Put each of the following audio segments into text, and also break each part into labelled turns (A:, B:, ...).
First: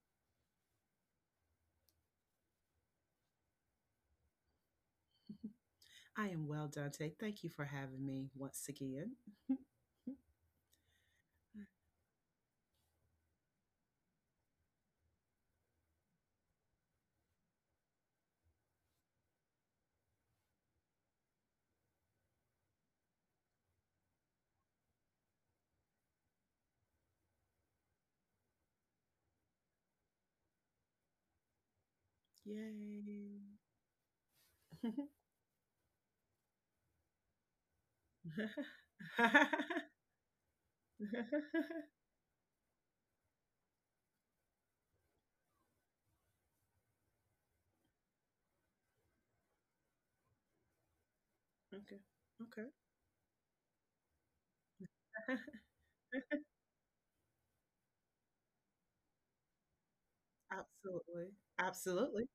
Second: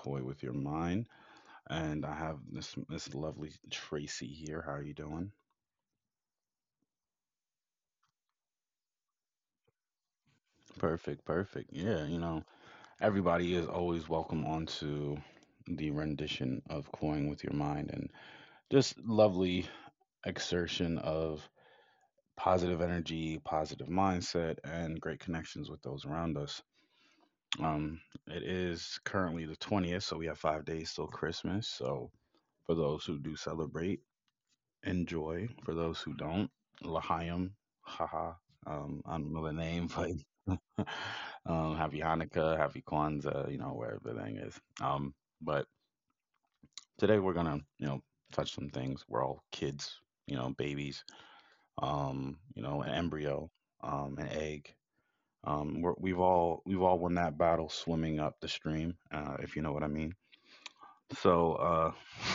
A: Koi with Your Mind, and I have this lovely Tracy here. How are you doing?
B: I am well, Dante. Thank you for having me once again.
A: Perfect, perfect. Yeah, you know, everybody is always welcome onto the rendition of Coin with Your Mind and just lovely exertion of positive energy, positive mindset, and great connections with those around us. Um, it is currently the 20th, so we have 5 days till Christmas. So for those who do
B: Yay.
A: celebrate, enjoy. For those who don't, Lahayim, haha. I don't know the name, but
B: Okay.
A: happy Hanukkah, happy Kwanzaa, you know where everything is. But today we're gonna, touch some things. We're all kids, you know, babies, you
B: Okay.
A: know, an embryo, an egg. We've all won that battle swimming up the stream, if you know what I mean.
B: Absolutely.
A: So uh,
B: Absolutely.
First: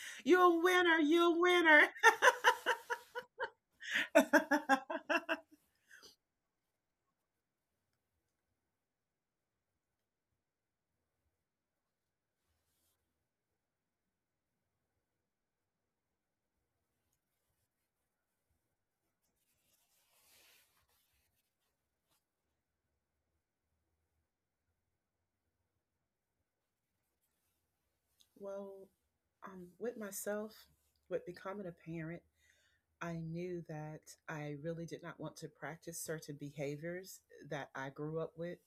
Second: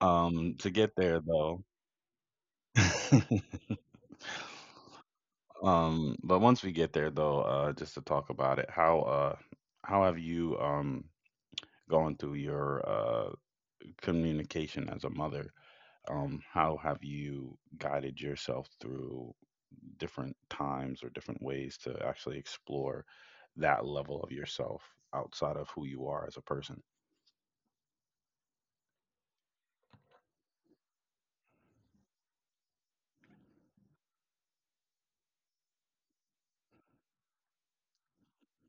B: You a
A: to get
B: winner.
A: there
B: You a
A: though.
B: winner.
A: But once we get there though, just to talk about it, how have you gone through your communication as a mother? How have you guided yourself through different times or different ways to actually explore that level of yourself outside of who you are as a person?
B: Well, with myself, with becoming a parent, I knew that I really did not want to practice certain behaviors that I grew up with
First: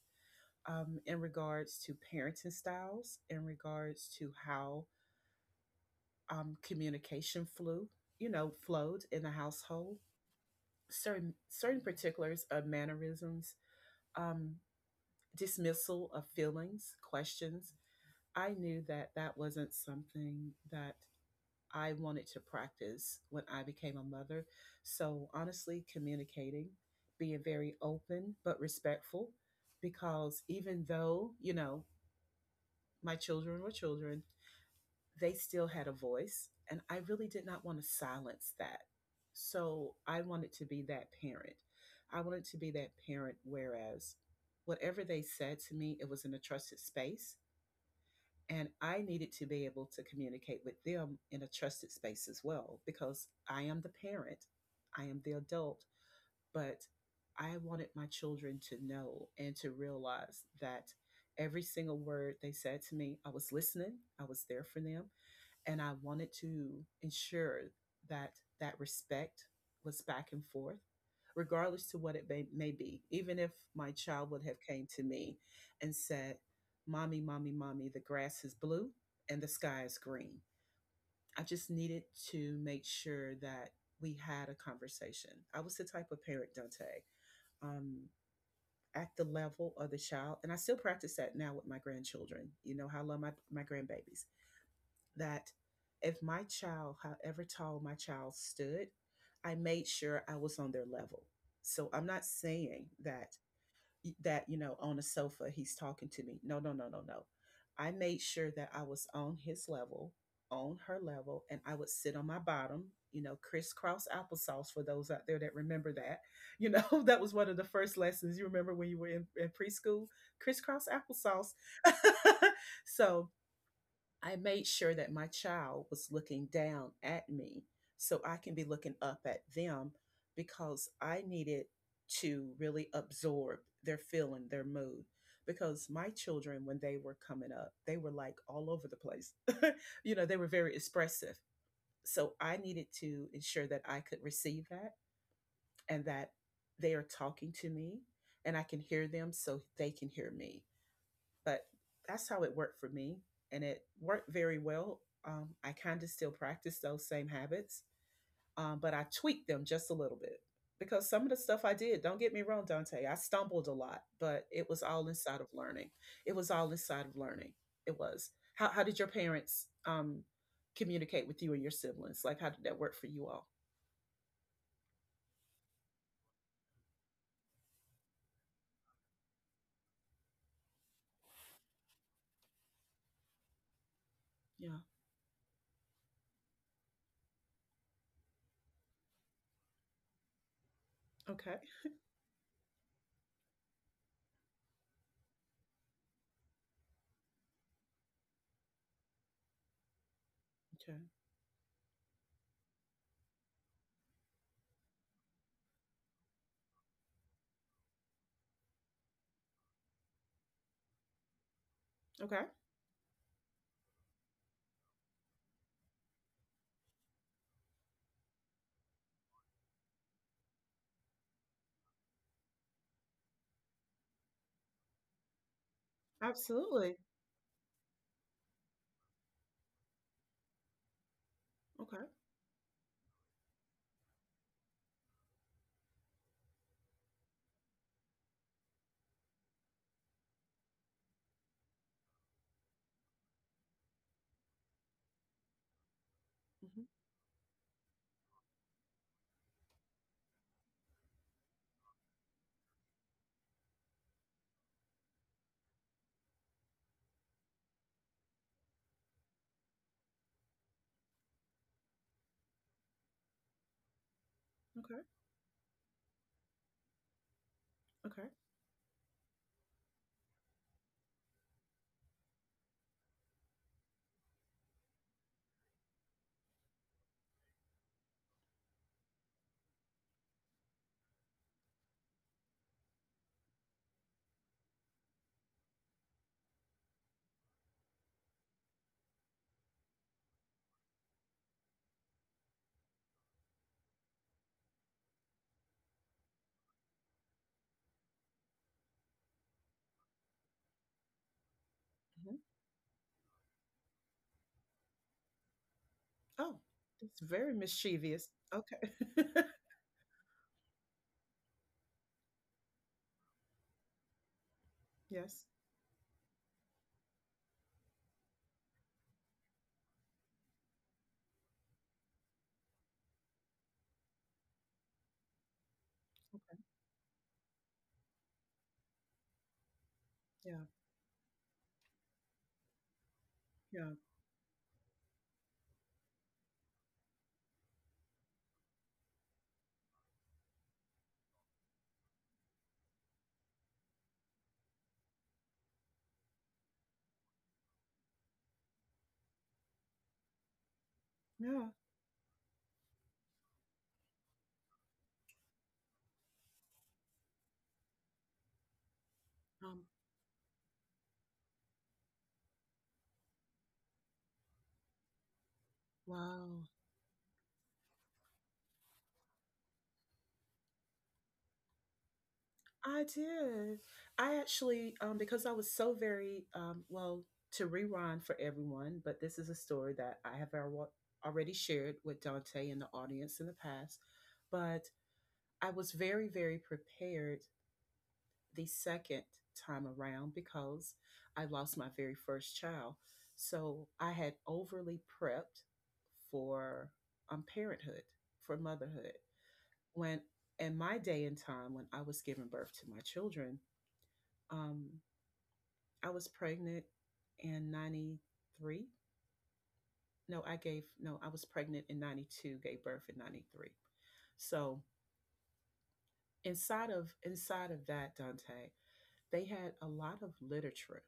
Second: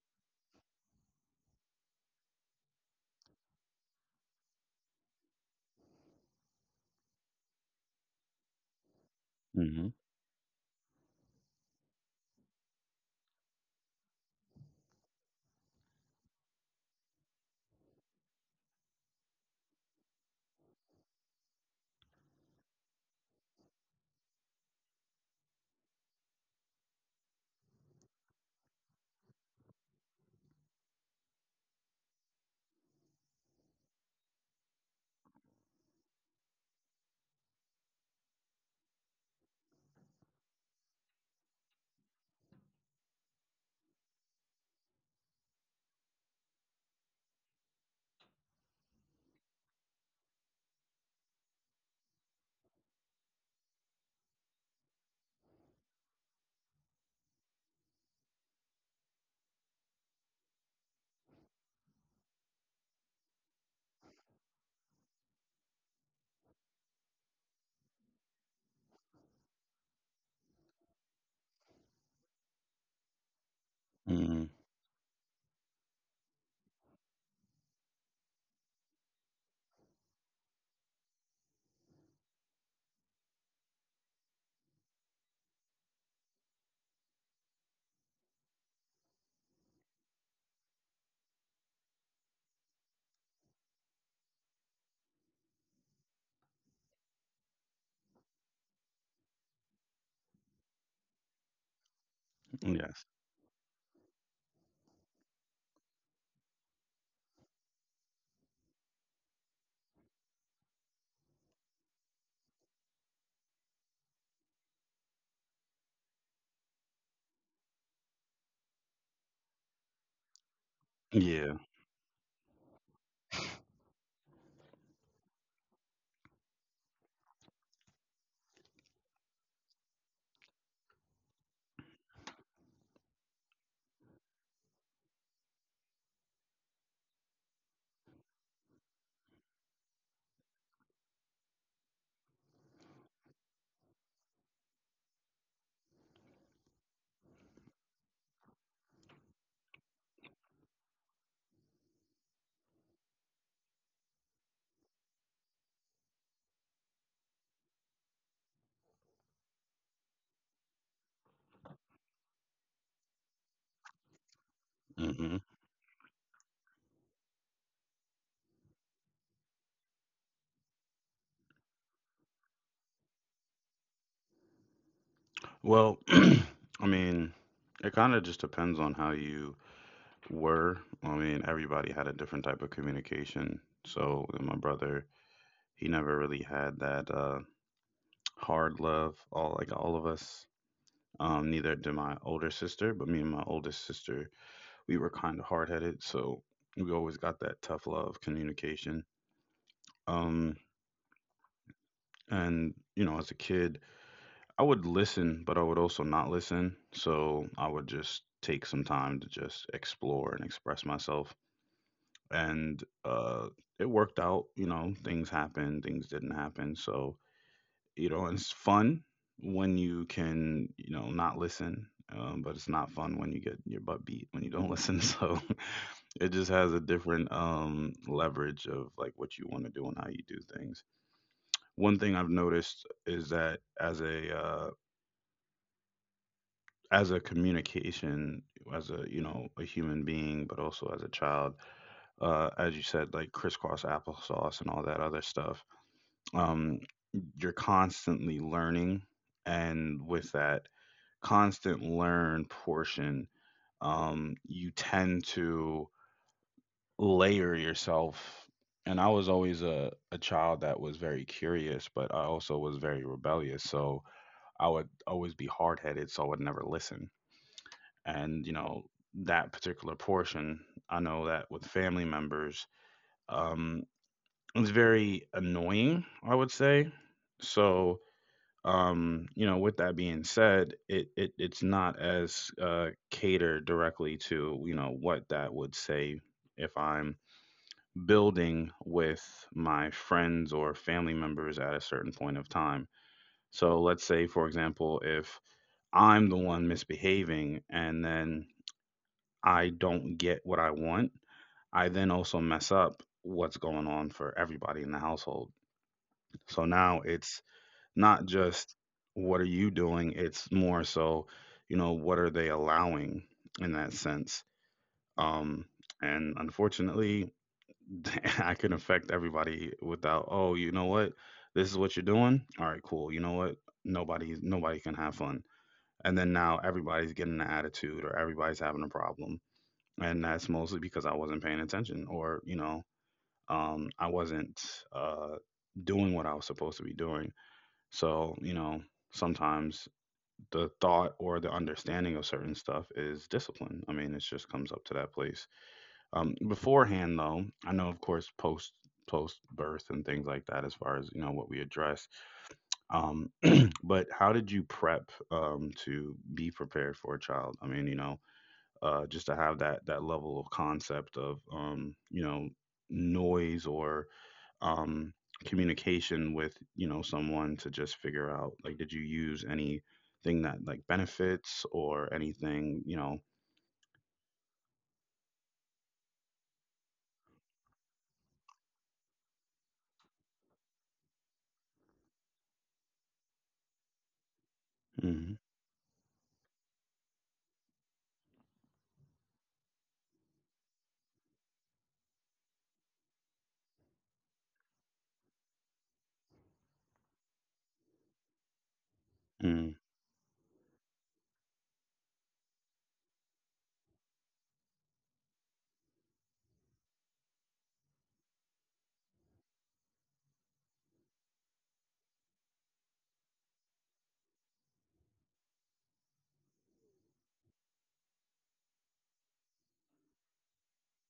B: in regards to parenting styles, in regards to how communication flew, flowed in the
A: Mm-hmm.
B: household. Certain particulars of mannerisms, um, dismissal of feelings, questions. I knew that that wasn't something that I wanted to practice when I became a mother. So honestly, communicating, being very open but respectful, because even though my children were children, they still had a voice, and I really did not want to silence that. So I wanted to be that parent. I wanted to be that parent, whereas whatever they said to me, it was in a trusted space. And I needed to be able to communicate with them in a trusted space as well, because I am the parent, I am the adult, but I wanted my children to know and to realize that every single word they said to me, I was listening, I was there for them, and I wanted to ensure that that respect was back and forth, regardless to what it may be. Even if my child would
A: Mm-hmm.
B: have came to me and said, "Mommy, mommy, mommy, the grass is blue and the sky is green," I just needed to make sure that we had a conversation. I was the type of parent, Dante. Um, at the level of the child, and I still practice that now with my grandchildren. How I love my grandbabies that if my child, however tall my child stood, I made sure I was on their level. So I'm not saying
A: Yes.
B: that that on a sofa he's talking to me. No, no, no, no, no. I made sure that I was on his level, on her level, and I would sit on my bottom. Crisscross applesauce for those out there that remember that. That was one of the first lessons you remember when you were in preschool. Crisscross applesauce.
A: Yeah.
B: So I made sure that my child was looking down at me so I can be looking up at them because I needed to really absorb their feeling, their mood. Because my children, when they were coming up, they were like all over the place. They were very expressive. So I needed to ensure that I could receive that and that they are talking to me and I can hear them so they can hear me, but that's how it worked for me, and it worked very well. I kind of still practice those same habits, but I tweaked them just a little bit, because some of the stuff I did, don't get me wrong, Dante, I stumbled a lot, but it was all
A: Mm-hmm.
B: inside of learning. It was all inside of learning. It was how did your parents communicate with you and your siblings, like how did that work for you all?
A: Well, I mean, it kind of just depends on how you were. I mean, everybody had a different type of communication. So, and my
B: Yeah.
A: brother, he never really had that hard love. All like all of us.
B: Okay.
A: Neither did my older sister, but me and my oldest sister, we were kind of hard headed. So we always got that tough love communication. Um,
B: Okay.
A: and you know, as a kid, I would listen, but I would also not listen. So I would just take some time to just explore and express myself,
B: Okay.
A: and it worked out. You know, things happened, things didn't happen. So, you know, it's fun when you can, you know, not listen, but it's not fun when you get your butt beat when you don't listen. So it just has a
B: Absolutely.
A: different leverage of like what you want to do and how you do things. One
B: Okay.
A: thing I've noticed is that as a communication, as a, you know, a human being, but also as a child, as you said, like crisscross applesauce and all that other stuff.
B: Hmm.
A: um, you're constantly learning, and with that constant learn portion, you tend to layer yourself. And I was always a child that was very curious, but I also was very rebellious, so I would
B: Okay.
A: always be hard-headed, so I would never listen.
B: Okay.
A: And you know, that particular portion, I know that with family members, um, it's very annoying, I would say. So you know, with that being said, it's not as catered directly to, you know, what that would say if I'm building with my friends or family members at a certain point of time. So let's say for example, if I'm the one misbehaving and then I don't get what I want, I then
B: Mm-hmm.
A: also mess up what's going on for everybody in the household.
B: Oh,
A: So now
B: it's
A: it's
B: very
A: not
B: mischievous.
A: just
B: Okay.
A: what are you doing, it's more so, you know, what are they allowing in that sense.
B: Yes.
A: um and unfortunately, I can affect everybody. Without, oh, you know what, this is what you're doing, all right, cool, you know what, nobody can have fun. And then now
B: Okay.
A: everybody's getting an attitude or everybody's having a problem. And that's
B: Yeah.
A: mostly because I wasn't paying attention, or you know,
B: Yeah.
A: I wasn't uh doing what I was supposed to be doing. So you know, sometimes the thought or the understanding of certain stuff is discipline. I mean, it just comes up to that place. Beforehand though, I know, of course, post birth and things like that, as far as, you know, what we
B: Yeah.
A: address. Um, but how did you prep to be prepared for a child? I mean, you know, just to have that
B: Um,
A: that level of concept of, you know, noise or, um, communication with,
B: wow.
A: you know, someone to just figure out like, did you use anything that like benefits or anything, you
B: I
A: know?
B: did. I actually, because I was so very, well, to rewind for everyone, but this is a story that I have already shared with Dante and the audience in the past. But
A: Mm-hmm.
B: I was very, very prepared the second time around because I lost my very first child. So I had overly prepped for parenthood, for motherhood.
A: Mm.
B: When in my day and time, when I was giving birth to my children, um, I was pregnant in 93. No, I gave, no, I was pregnant in 92, gave birth in 93. So inside of that, Dante, they had a lot of literature.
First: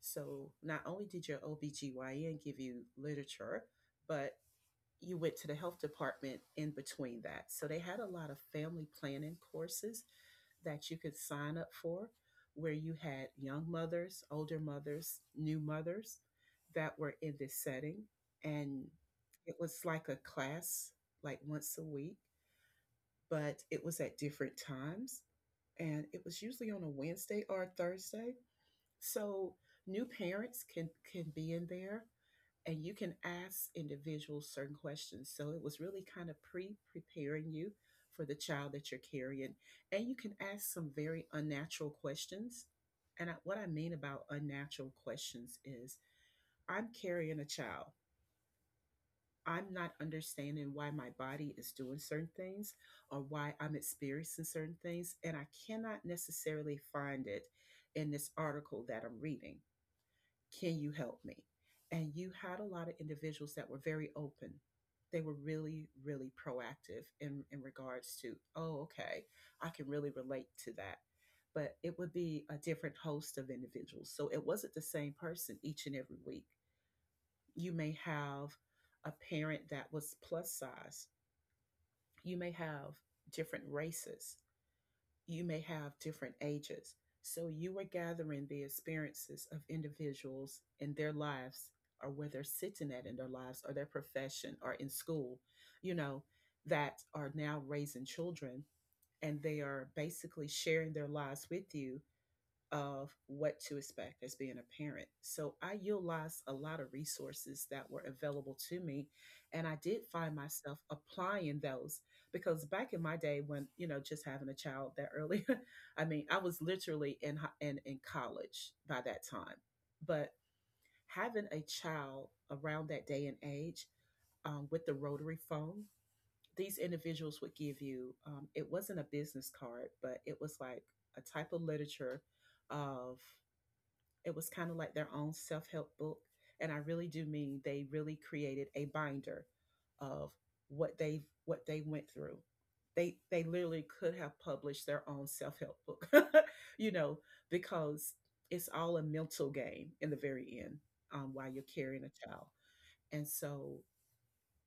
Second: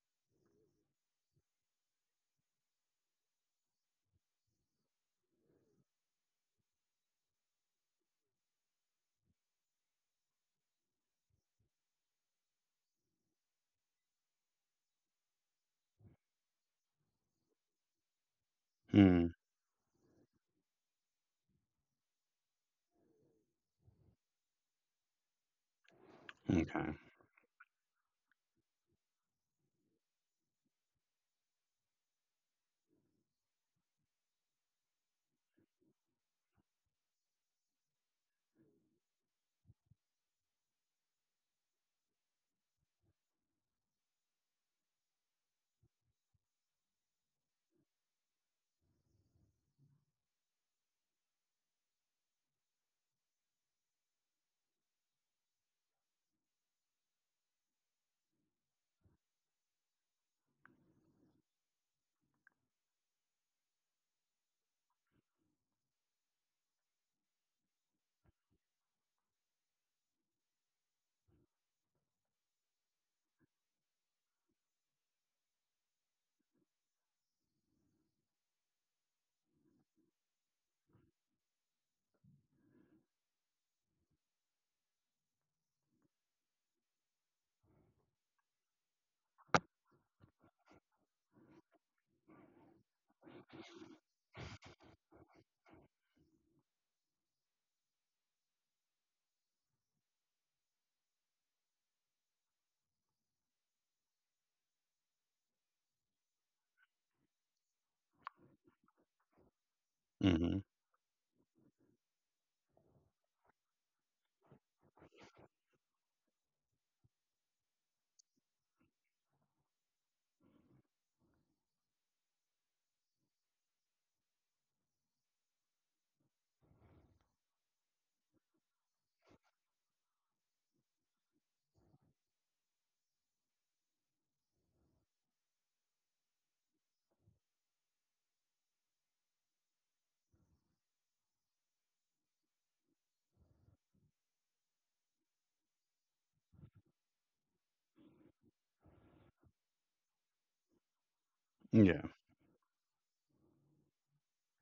B: So not only did your OBGYN give you literature, but you went to the health department in between that. So they had a lot of family planning courses that you could sign up for, where you had young mothers, older mothers, new mothers that were in this setting, and
A: Mm.
B: it was like a class, like once a week, but it was at different times, and it was usually on a
A: Okay.
B: Wednesday or a Thursday, so new parents can be in there and you can ask individuals certain questions. So it was really kind of pre-preparing you for the child that you're carrying, and you can ask some very unnatural questions. And what I mean about unnatural questions is I'm carrying a child. I'm not understanding why my body is doing certain things or why I'm experiencing certain things, and I cannot necessarily find it in this article that I'm reading. Can you help me? And you had a lot of individuals that were very open. They were really, really proactive in regards to, oh, okay, I can really relate to that. But it would be a different host of individuals, so it wasn't the same person each and every week. You may have a parent that was plus size, you may have different races, you may have different ages. So you are gathering the experiences of individuals in their lives, or where they're sitting at in their lives or their profession or in school, you know, that are now raising children, and they are basically sharing their lives with you of what to expect as being a parent. So I utilized a lot of resources that were available to me. And I did find
A: Mm-hmm.
B: myself applying those, because back in my day when, just having a child that early, I mean, I was literally in college by that time. But having a child around that day and age, with the rotary phone, these individuals would give you, it wasn't a business card, but it was like a type of literature, of, it was kind of like their own self help book. And I really do mean they really created a binder of what they went through. They literally could have published their own self help book, you know, because it's all a mental game in the very end while you're carrying
A: Yeah.
B: a child. And so,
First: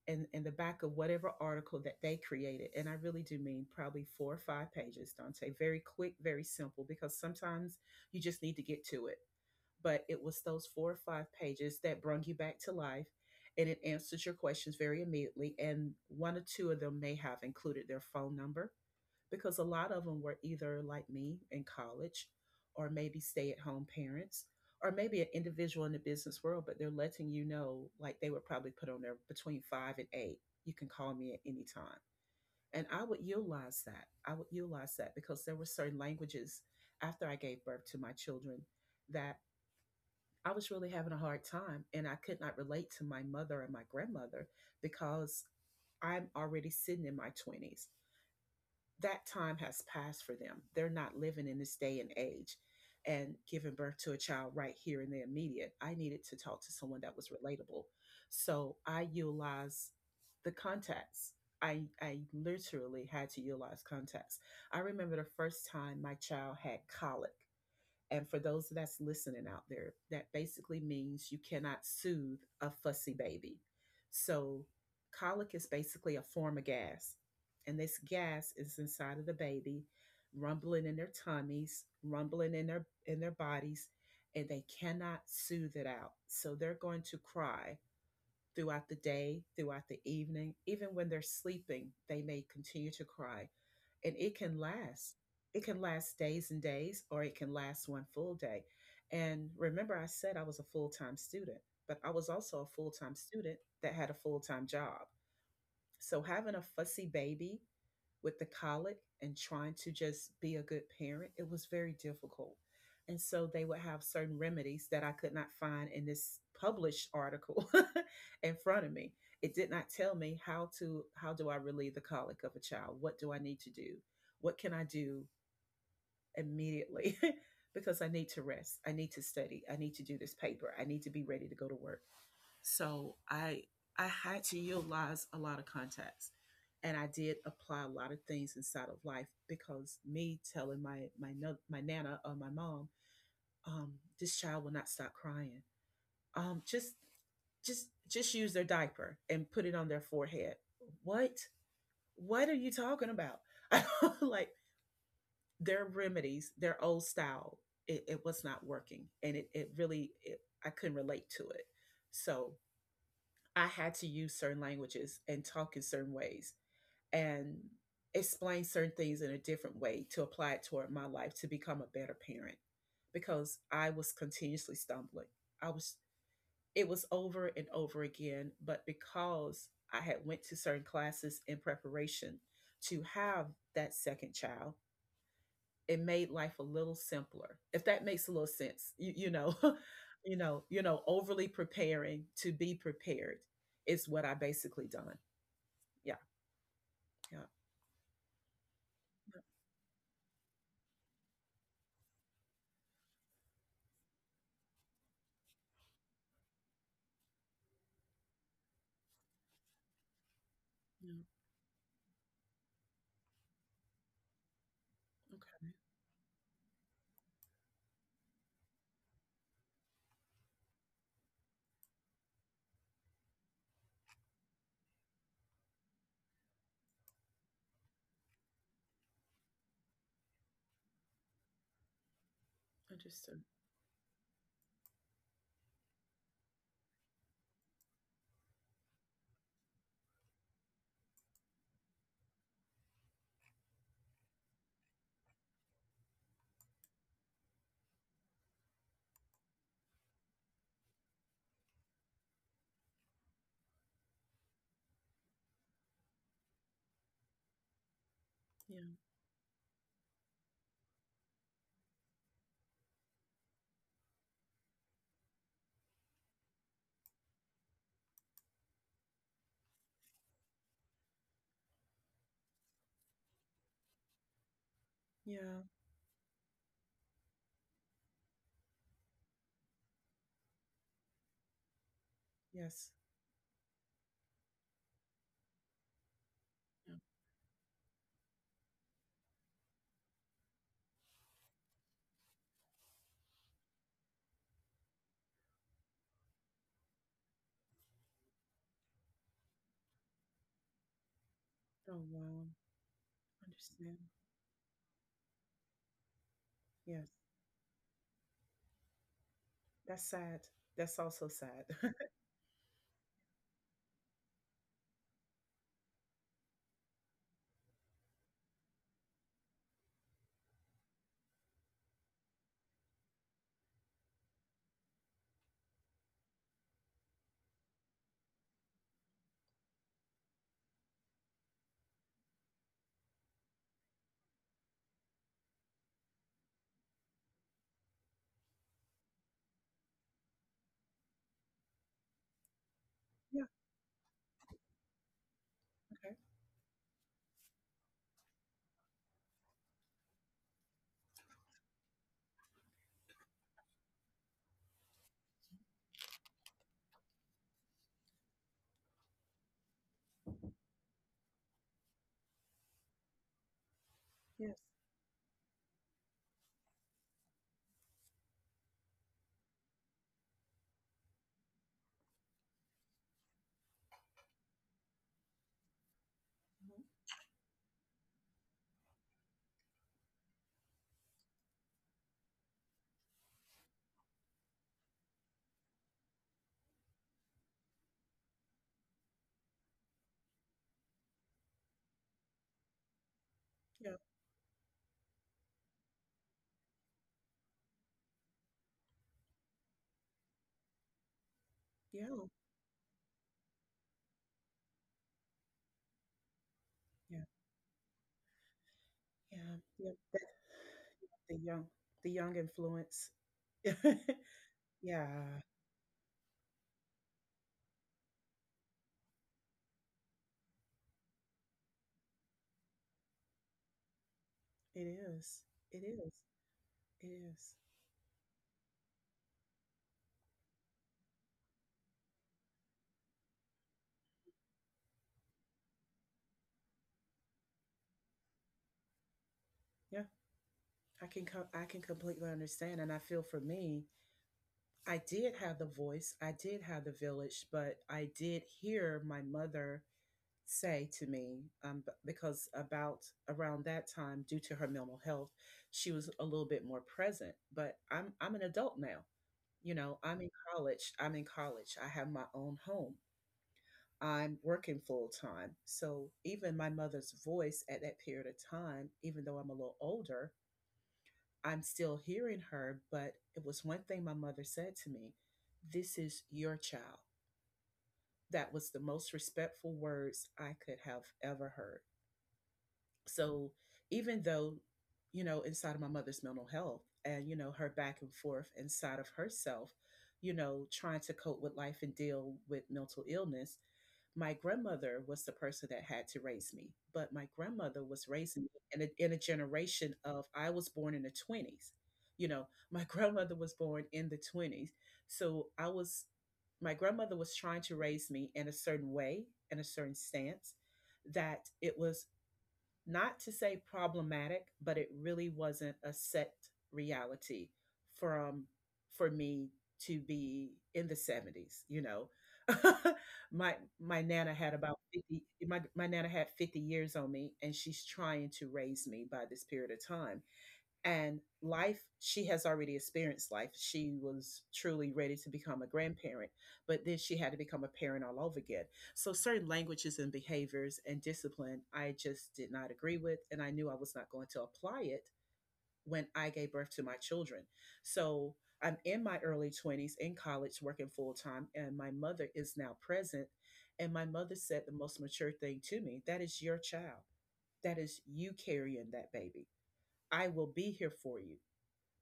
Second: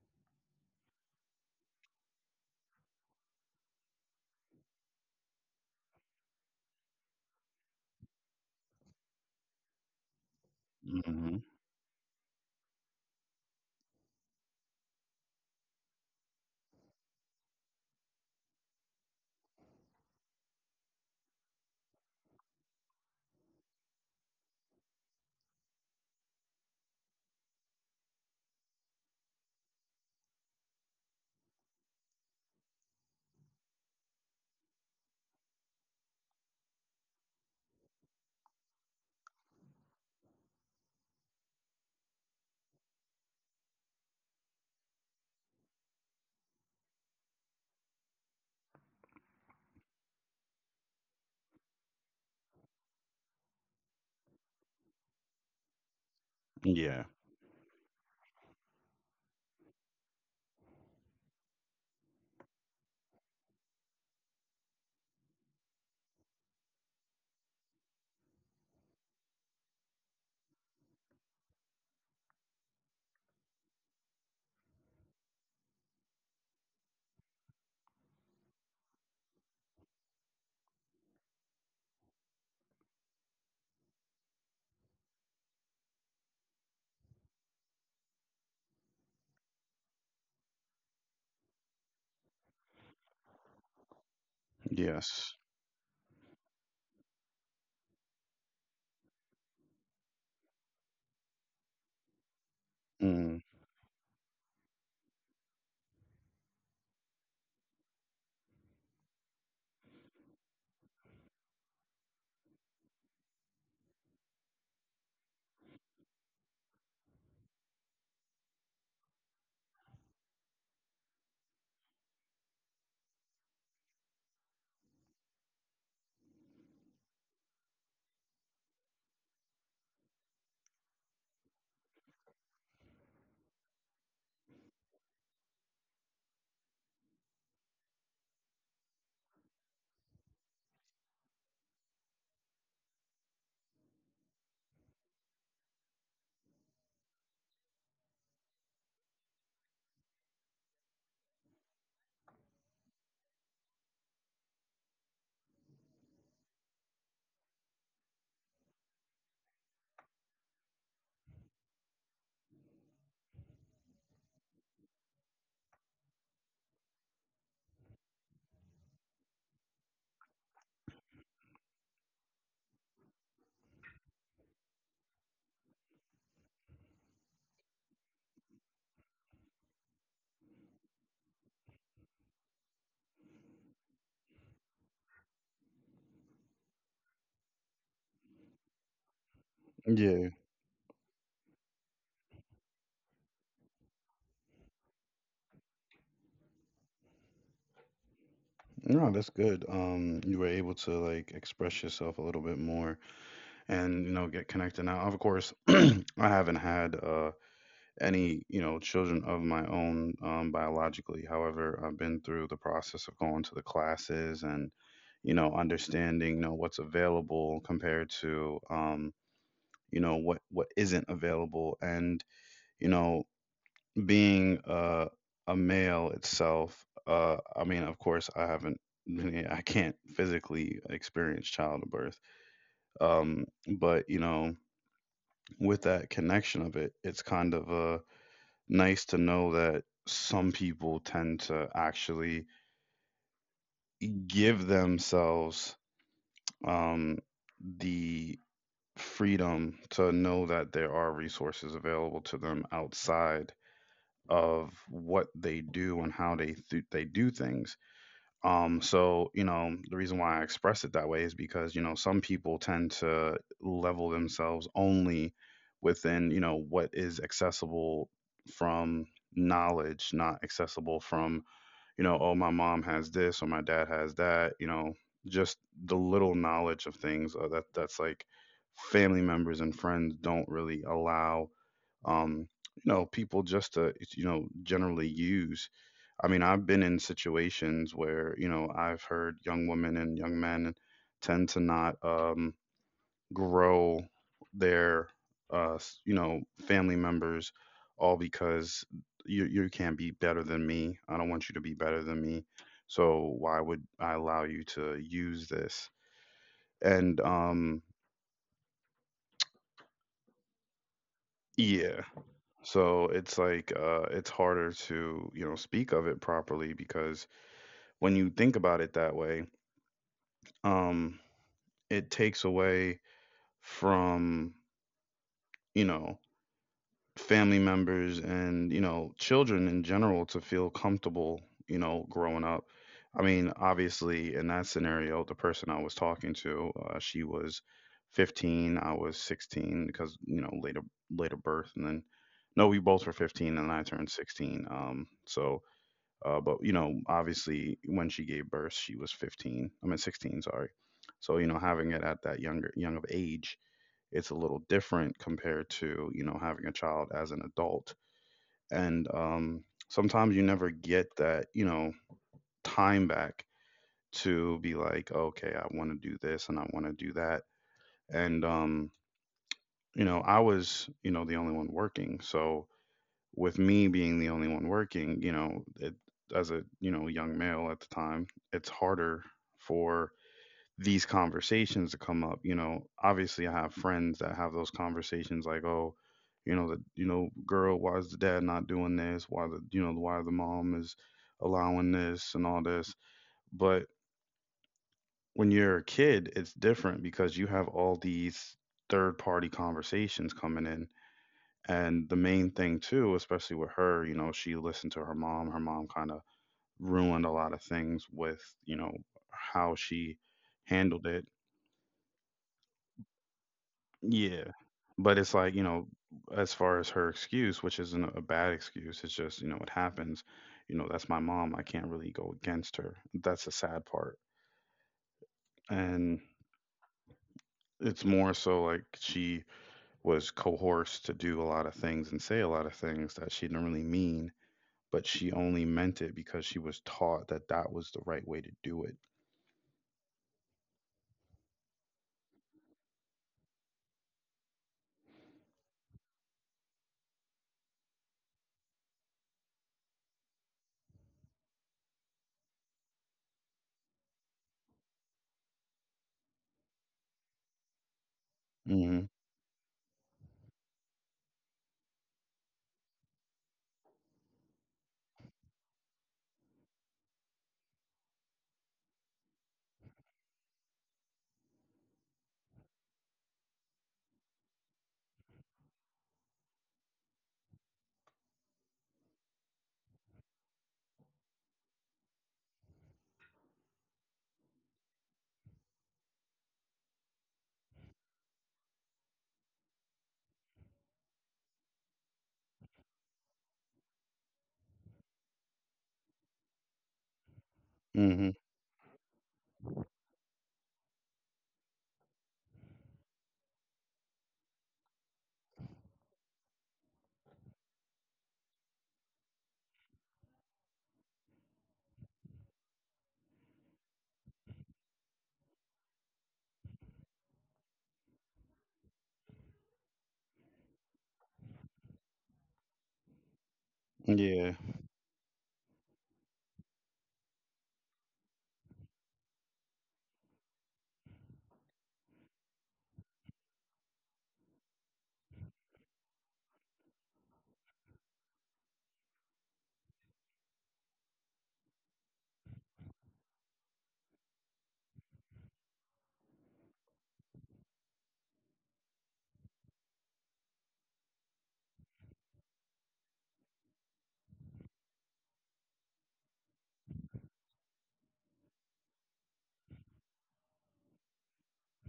B: in the back of whatever article that they created, and I really do mean probably four or five pages, Dante, very quick, very simple, because sometimes you just need to get to it, but it was those four or five
A: Mm-hmm.
B: pages that brought you back to life, and it answers your questions very immediately, and one or two of them may have included their phone number, because a lot of them were either like me in college, or maybe stay at home parents, or maybe an individual in the business world, but they're letting you know, like, they would probably put on there between 5 and 8 you can call me at any time. And I would utilize that. I would utilize that, because there were certain languages after I gave birth to my children that I was really having a hard time, and I could not relate to my mother and my grandmother, because I'm already sitting in my 20s. That time has passed for them. They're not living in this day and age and giving birth to a child right here in the immediate. I needed to talk to someone
A: Yeah.
B: that was relatable. So I utilized the contacts. I literally had to utilize contacts. I remember the first time my child had colic, and for those that's listening out there, that basically means you cannot soothe a fussy baby. So, colic is basically a form of gas. And this gas is inside of the baby, rumbling in their tummies, rumbling in their bodies, and they cannot soothe it out. So they're going to cry throughout the day, throughout the evening, even when they're sleeping, they may continue to cry. And it can last.
A: Yes.
B: It can last days and days, or it can last one full day. And remember, I said I was a full time student, but I was also a full time
A: Mm.
B: student that had a full time job. So having a fussy baby with the colic and trying to just be a good parent, it was very difficult. And so they would have certain remedies that I could not find in this published article in front of me. It did not tell me how do I relieve the colic of a child? What do I need to do? What can I do immediately? Because I need to rest. I need to study. I need to do this paper. I need to be ready to go to work. So I had to utilize a lot of contacts, and I did apply a lot of things inside of life because me telling my my no, my nana or my mom, um, this child will not stop crying. Um, just just use their diaper and put it on their forehead. What what are you talking about? Like, their remedies, their old style, it was not working, and I couldn't relate to it. So I had to use certain languages and talk in certain ways and explain certain things in a different way to apply it toward my life to become a better parent because I was continuously stumbling. I was it was over and over again, but because I had went to certain classes in preparation to have that second child, it made life a little simpler. If that makes a little sense.
A: Yeah.
B: Overly preparing to be prepared is what I basically done. Yeah. Yeah.
A: No, that's
B: Yeah,
A: good. You were able to like express yourself a little bit more, and you know, get connected. Now of course, I haven't had any, you know, children of my own,
B: yeah.
A: biologically. However, I've been through the process of going to the classes and you know,
B: Okay,
A: understanding, you know, what's available compared to, you know, what isn't available. And you know, being a male itself, I mean, of course I haven't I can't physically experience childbirth.
B: understood.
A: um, but you know, with that connection of it, it's kind of a nice to know that some people tend to actually give themselves um, the freedom to know that there are resources available to them outside of what they do and how they they do things.
B: Yeah,
A: So you know, the reason why I express it that way is because you know, some people tend to level themselves only within, you know, what is accessible from knowledge, not accessible from, you know, oh, my mom has this or my dad has that, you know, just
B: yeah,
A: the little knowledge of things, that that's like family members and friends don't really allow, um, you
B: yes.
A: know, people just to, you know, generally use. I mean, I've been in
B: Yeah.
A: situations where, you know, I've heard young women and young men tend to not, grow their you know, family members, all because you can't be better than me, I don't want you to be
B: Oh,
A: better than me,
B: wow.
A: so why would
B: Understand.
A: I allow you to use this?
B: Yes.
A: And
B: That's sad. That's also sad.
A: yeah, so it's like, it's harder to, you know, speak of it properly, because when you think about it that way, um it takes away from, you know, family members and you know, children in general to feel comfortable, you know, growing up. I mean obviously in that scenario, the person I was talking to, she was 15, I was 16. Because you know, later birth, and then no, we both were
B: Yeah,
A: 15 and I turned 16, so
B: okay.
A: but you know, obviously when she gave birth, she was 15, I mean 16, sorry. So you know, having it at that younger young of age, it's a little different compared to, you know, having a child as an adult. And sometimes you never get that, you know, time back
B: Yes.
A: to be like, okay, I want to do this and I want to do that. And you know, I was, you know, the only one working. So with me being the only one working, you know, as a,
B: Mhm.
A: you know, young male at the time, it's harder for these conversations to come up. You know, obviously I have friends that have those conversations like, oh, you know, the you know, girl, why is the dad not doing this? Why the you know, why the mom is allowing this and all this? But
B: Yeah,
A: when you're a kid, it's different because you have all these third party conversations coming in.
B: yeah,
A: And the main thing too, especially with her, you know, she listened to her mom. Her mom kind of
B: yeah,
A: ruined a lot of things with, you know,
B: yeah,
A: how
B: yeah.
A: she
B: That
A: handled it.
B: the young influence.
A: Yeah,
B: Yeah,
A: but it's like, you know, as far as her excuse, which isn't a bad excuse, it's just, you know, it happens. You know, that's my mom. I can't really go against her. That's the sad part.
B: it is. It is.
A: And
B: It is.
A: it's more so like she was coerced to do a lot of things and say a lot of things that she didn't really mean, but she only meant it because she was taught that that was the right way to do it.
B: Yeah. I can completely understand, and I feel for me, I did have the voice, I did have the village, but I did hear my mother say to me because about around that time, due to her mental health, she was a little bit more present. But I'm an adult now.
A: Mhm.
B: You know, I'm in college, I'm in college, I have my own home, I'm working full time, so even my mother's voice at that period of time, even though I'm a little older, I'm still hearing her. But it was one thing my mother said to me: this is your child. That was the most respectful words I could have ever heard. So, even though, you know, inside of my mother's mental health, and, you know, her back and forth inside of herself, you know, trying to cope with life and deal with mental illness, my grandmother was the person that had to raise me. But my grandmother was raising
A: Mhm.
B: me in a generation of, I was born in the 20s. You know, my grandmother was born in the 20s. So I was, my grandmother was trying to raise me in a certain way, in a certain stance that it was not to say problematic, but it really wasn't a set reality from for me to be in the 70s, you know. my my nana had
A: Yeah,
B: about 50 my, my nana had 50 years on me, and she's trying to raise me by this period of time, and life she has already experienced. Life, she was truly ready to become a grandparent, but then she had to become a parent all over again. So certain languages and behaviors and discipline, I just did not agree with, and I knew I was not going to apply it when I gave birth to my children. So, I'm in my early 20s, in college, working full time, and my mother is now present, and my mother said the most mature thing to me: that is your child. That is you carrying that baby. I will be here for you.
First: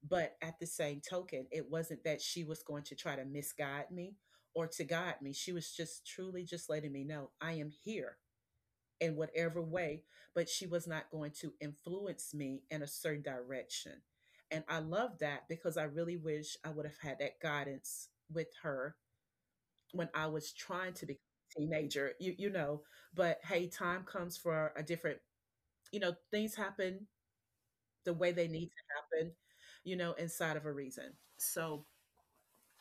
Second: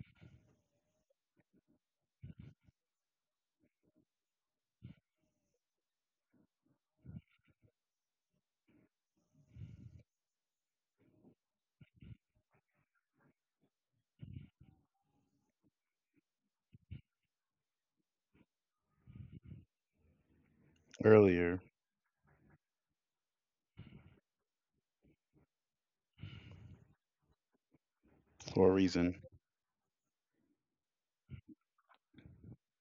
B: But at the same token, it wasn't that she was going to try to misguide me or to guide me. She was just truly just letting me know I am here in whatever way, but she was not going to influence me in a certain direction. And I love that, because I really wish I would have had that guidance with her when I was trying to become a
A: earlier.
B: teenager, you know. But hey, time comes for a different, things happen the way they need
A: For a reason.
B: to happen, inside of a reason. So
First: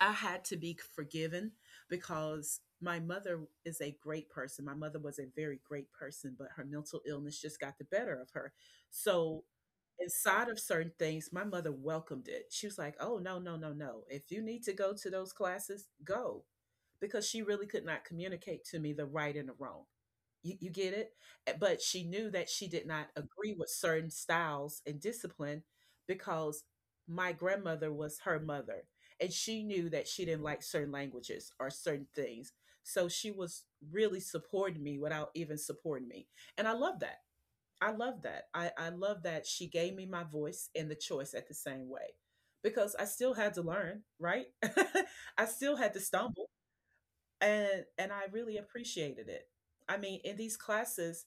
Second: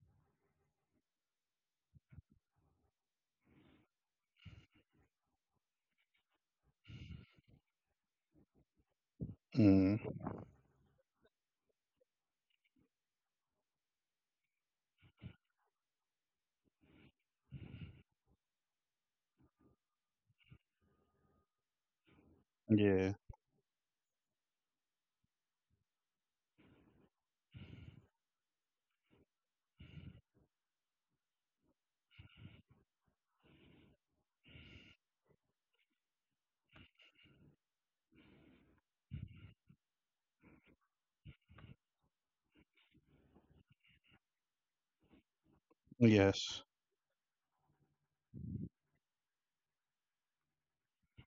B: I had to be forgiven because my mother is a great person. My mother was a very great person, but her mental illness just got the better of her. So,
A: Mm,
B: inside of certain things, my mother welcomed it. She was like, oh, no, no, no, no. If you need to go to those classes, go. Because she really could not communicate to me the right and the wrong. You get it? But she knew that she did not
A: yeah,
B: agree with certain styles and discipline because my grandmother was her mother. And she knew that she didn't like certain languages or certain things. So she was really supporting me without even supporting me. And I love that. I love that. I love that she gave me my voice and the choice at the same way, because I still had to learn, right? I still had to stumble.
A: yes.
B: And I really appreciated it. I mean, in these classes,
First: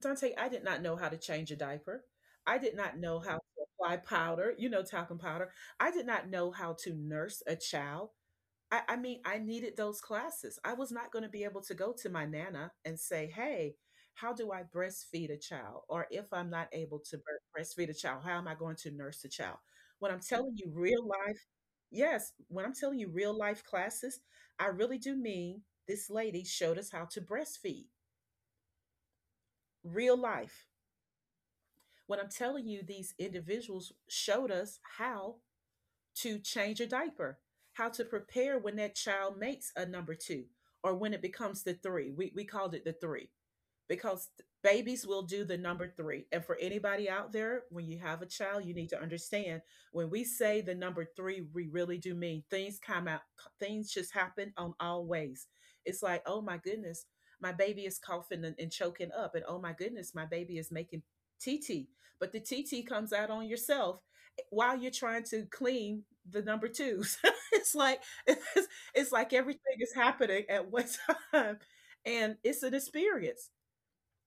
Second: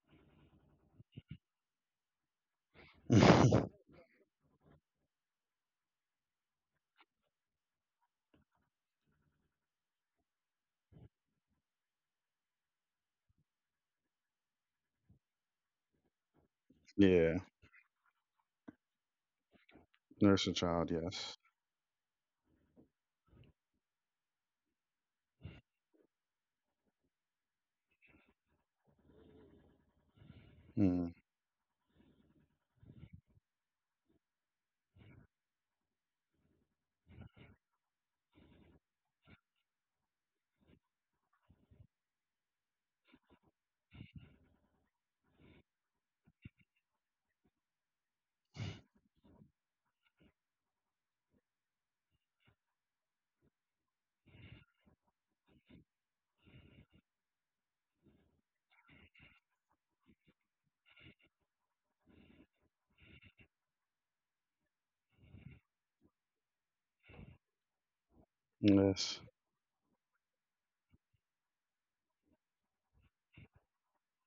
B: Dante, I did not know how to change a diaper. I did not know how to apply powder, you know, talcum powder. I did not know how to nurse a child. I mean, I needed those classes. I was not going to be able to go to my nana and say, hey, how do I breastfeed a child? Or if I'm not able to
A: Yeah,
B: breastfeed a child, how am I going to nurse a child? When I'm
A: nurse a
B: telling you
A: child,
B: real
A: yes.
B: life, yes, when I'm telling you real life classes, I really do mean this lady showed us how to breastfeed, real life.
A: Mm,
B: What I'm telling you, these individuals showed us how to change a diaper, how to prepare when that child makes a number two, or when it becomes the three. We called it the three because babies will do the number three. And for anybody out there, when you have a child, you need to understand when we say the number three, we really do mean things come out, things just happen on all ways. It's like, oh my goodness, my baby is coughing and choking up, and oh my goodness, my baby is making TT. But the TT comes out on yourself while you're trying to clean the number twos. it's like it's, it's
A: yes.
B: like everything is happening at one time, and it's an experience.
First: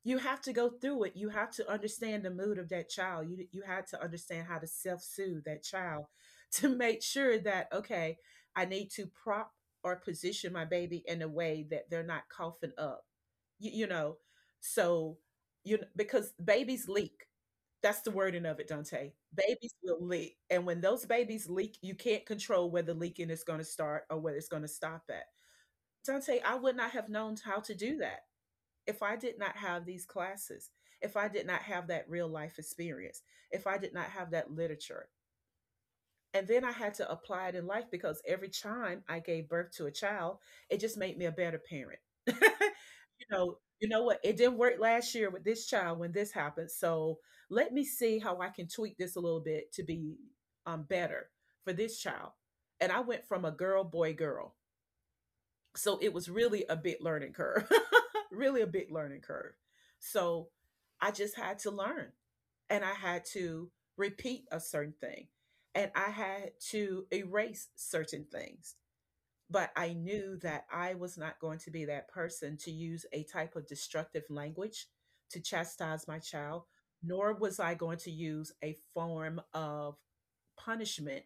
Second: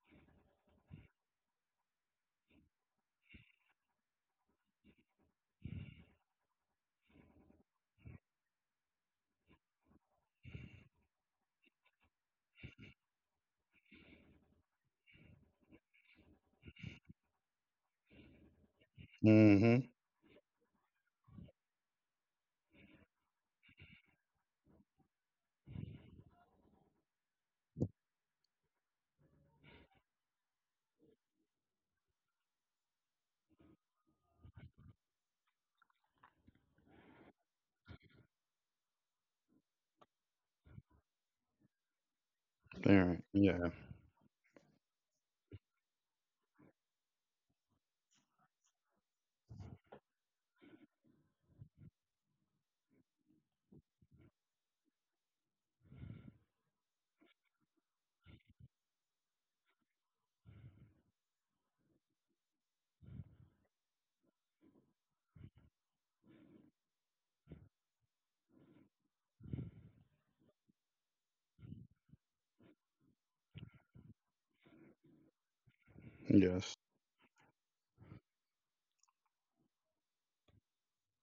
B: You have to go through it. You have to understand the mood of that child. You had to understand how to self-soothe that child to make sure that, okay, I need to prop or position my baby in a way that they're not coughing up, you know. So, you because babies leak. That's the wording of it, Dante. Babies
A: Mm-hmm.
B: will leak, and when those babies leak, you can't control where the leaking is going to start or where it's going to stop at. Dante, I would not have known how to do that if I did not have these classes, if I did not have that real life experience, if I did not have that literature. And then I had to apply it in life because every time I gave birth to a child, it just made me a better parent.
A: Parent,
B: you know,
A: yeah,
B: you know what? It didn't work last year with this child when this happened. So let me see how I can tweak this a little bit to be better for this child. And I went from a girl, boy, girl, so it was really a big learning curve, really a big learning curve. So I just had to learn, and I had to repeat a certain thing, and I had to erase certain things. But I knew that I was not going to be that person to use a type of destructive language to chastise my child,
A: yes.
B: nor was I going to use a form of punishment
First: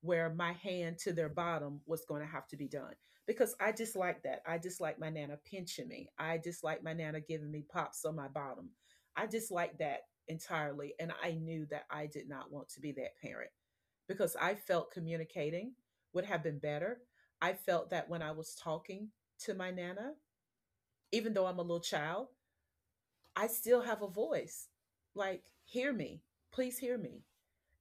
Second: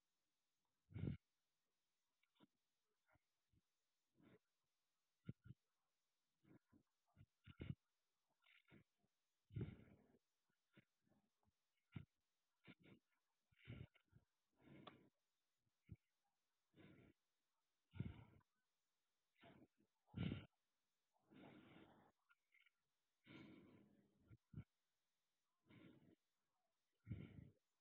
B: where my hand to their bottom was going to have to be done, because I dislike that. I dislike my nana pinching me. I dislike my nana giving me pops on my bottom. I dislike that entirely. And I knew that I did not want to be that parent because I felt communicating would have been better. I felt that when I was talking to my nana, even though I'm a little child, I still have a voice. Like, hear me. Please hear me.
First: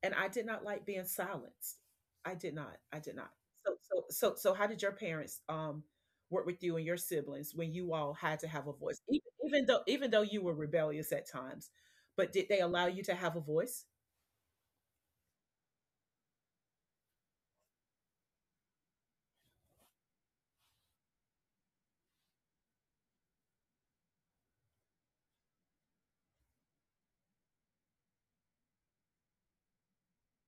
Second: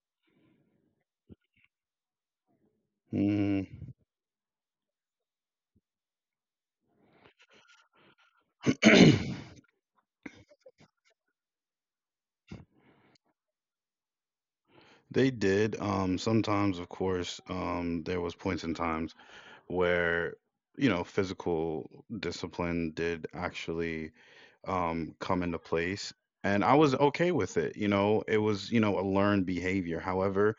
B: And I did not like being silenced. I did not. I did not. So
A: Mm.
B: so so so how did your parents work with you and your siblings when you all had to have a voice? Even, even though even though you were rebellious at times, but did they allow you to have a voice?
A: They did. Sometimes, of course, there was points in times where, you know, physical discipline did actually come into place. And I was okay with it. You know, it was, you know, a learned behavior. However,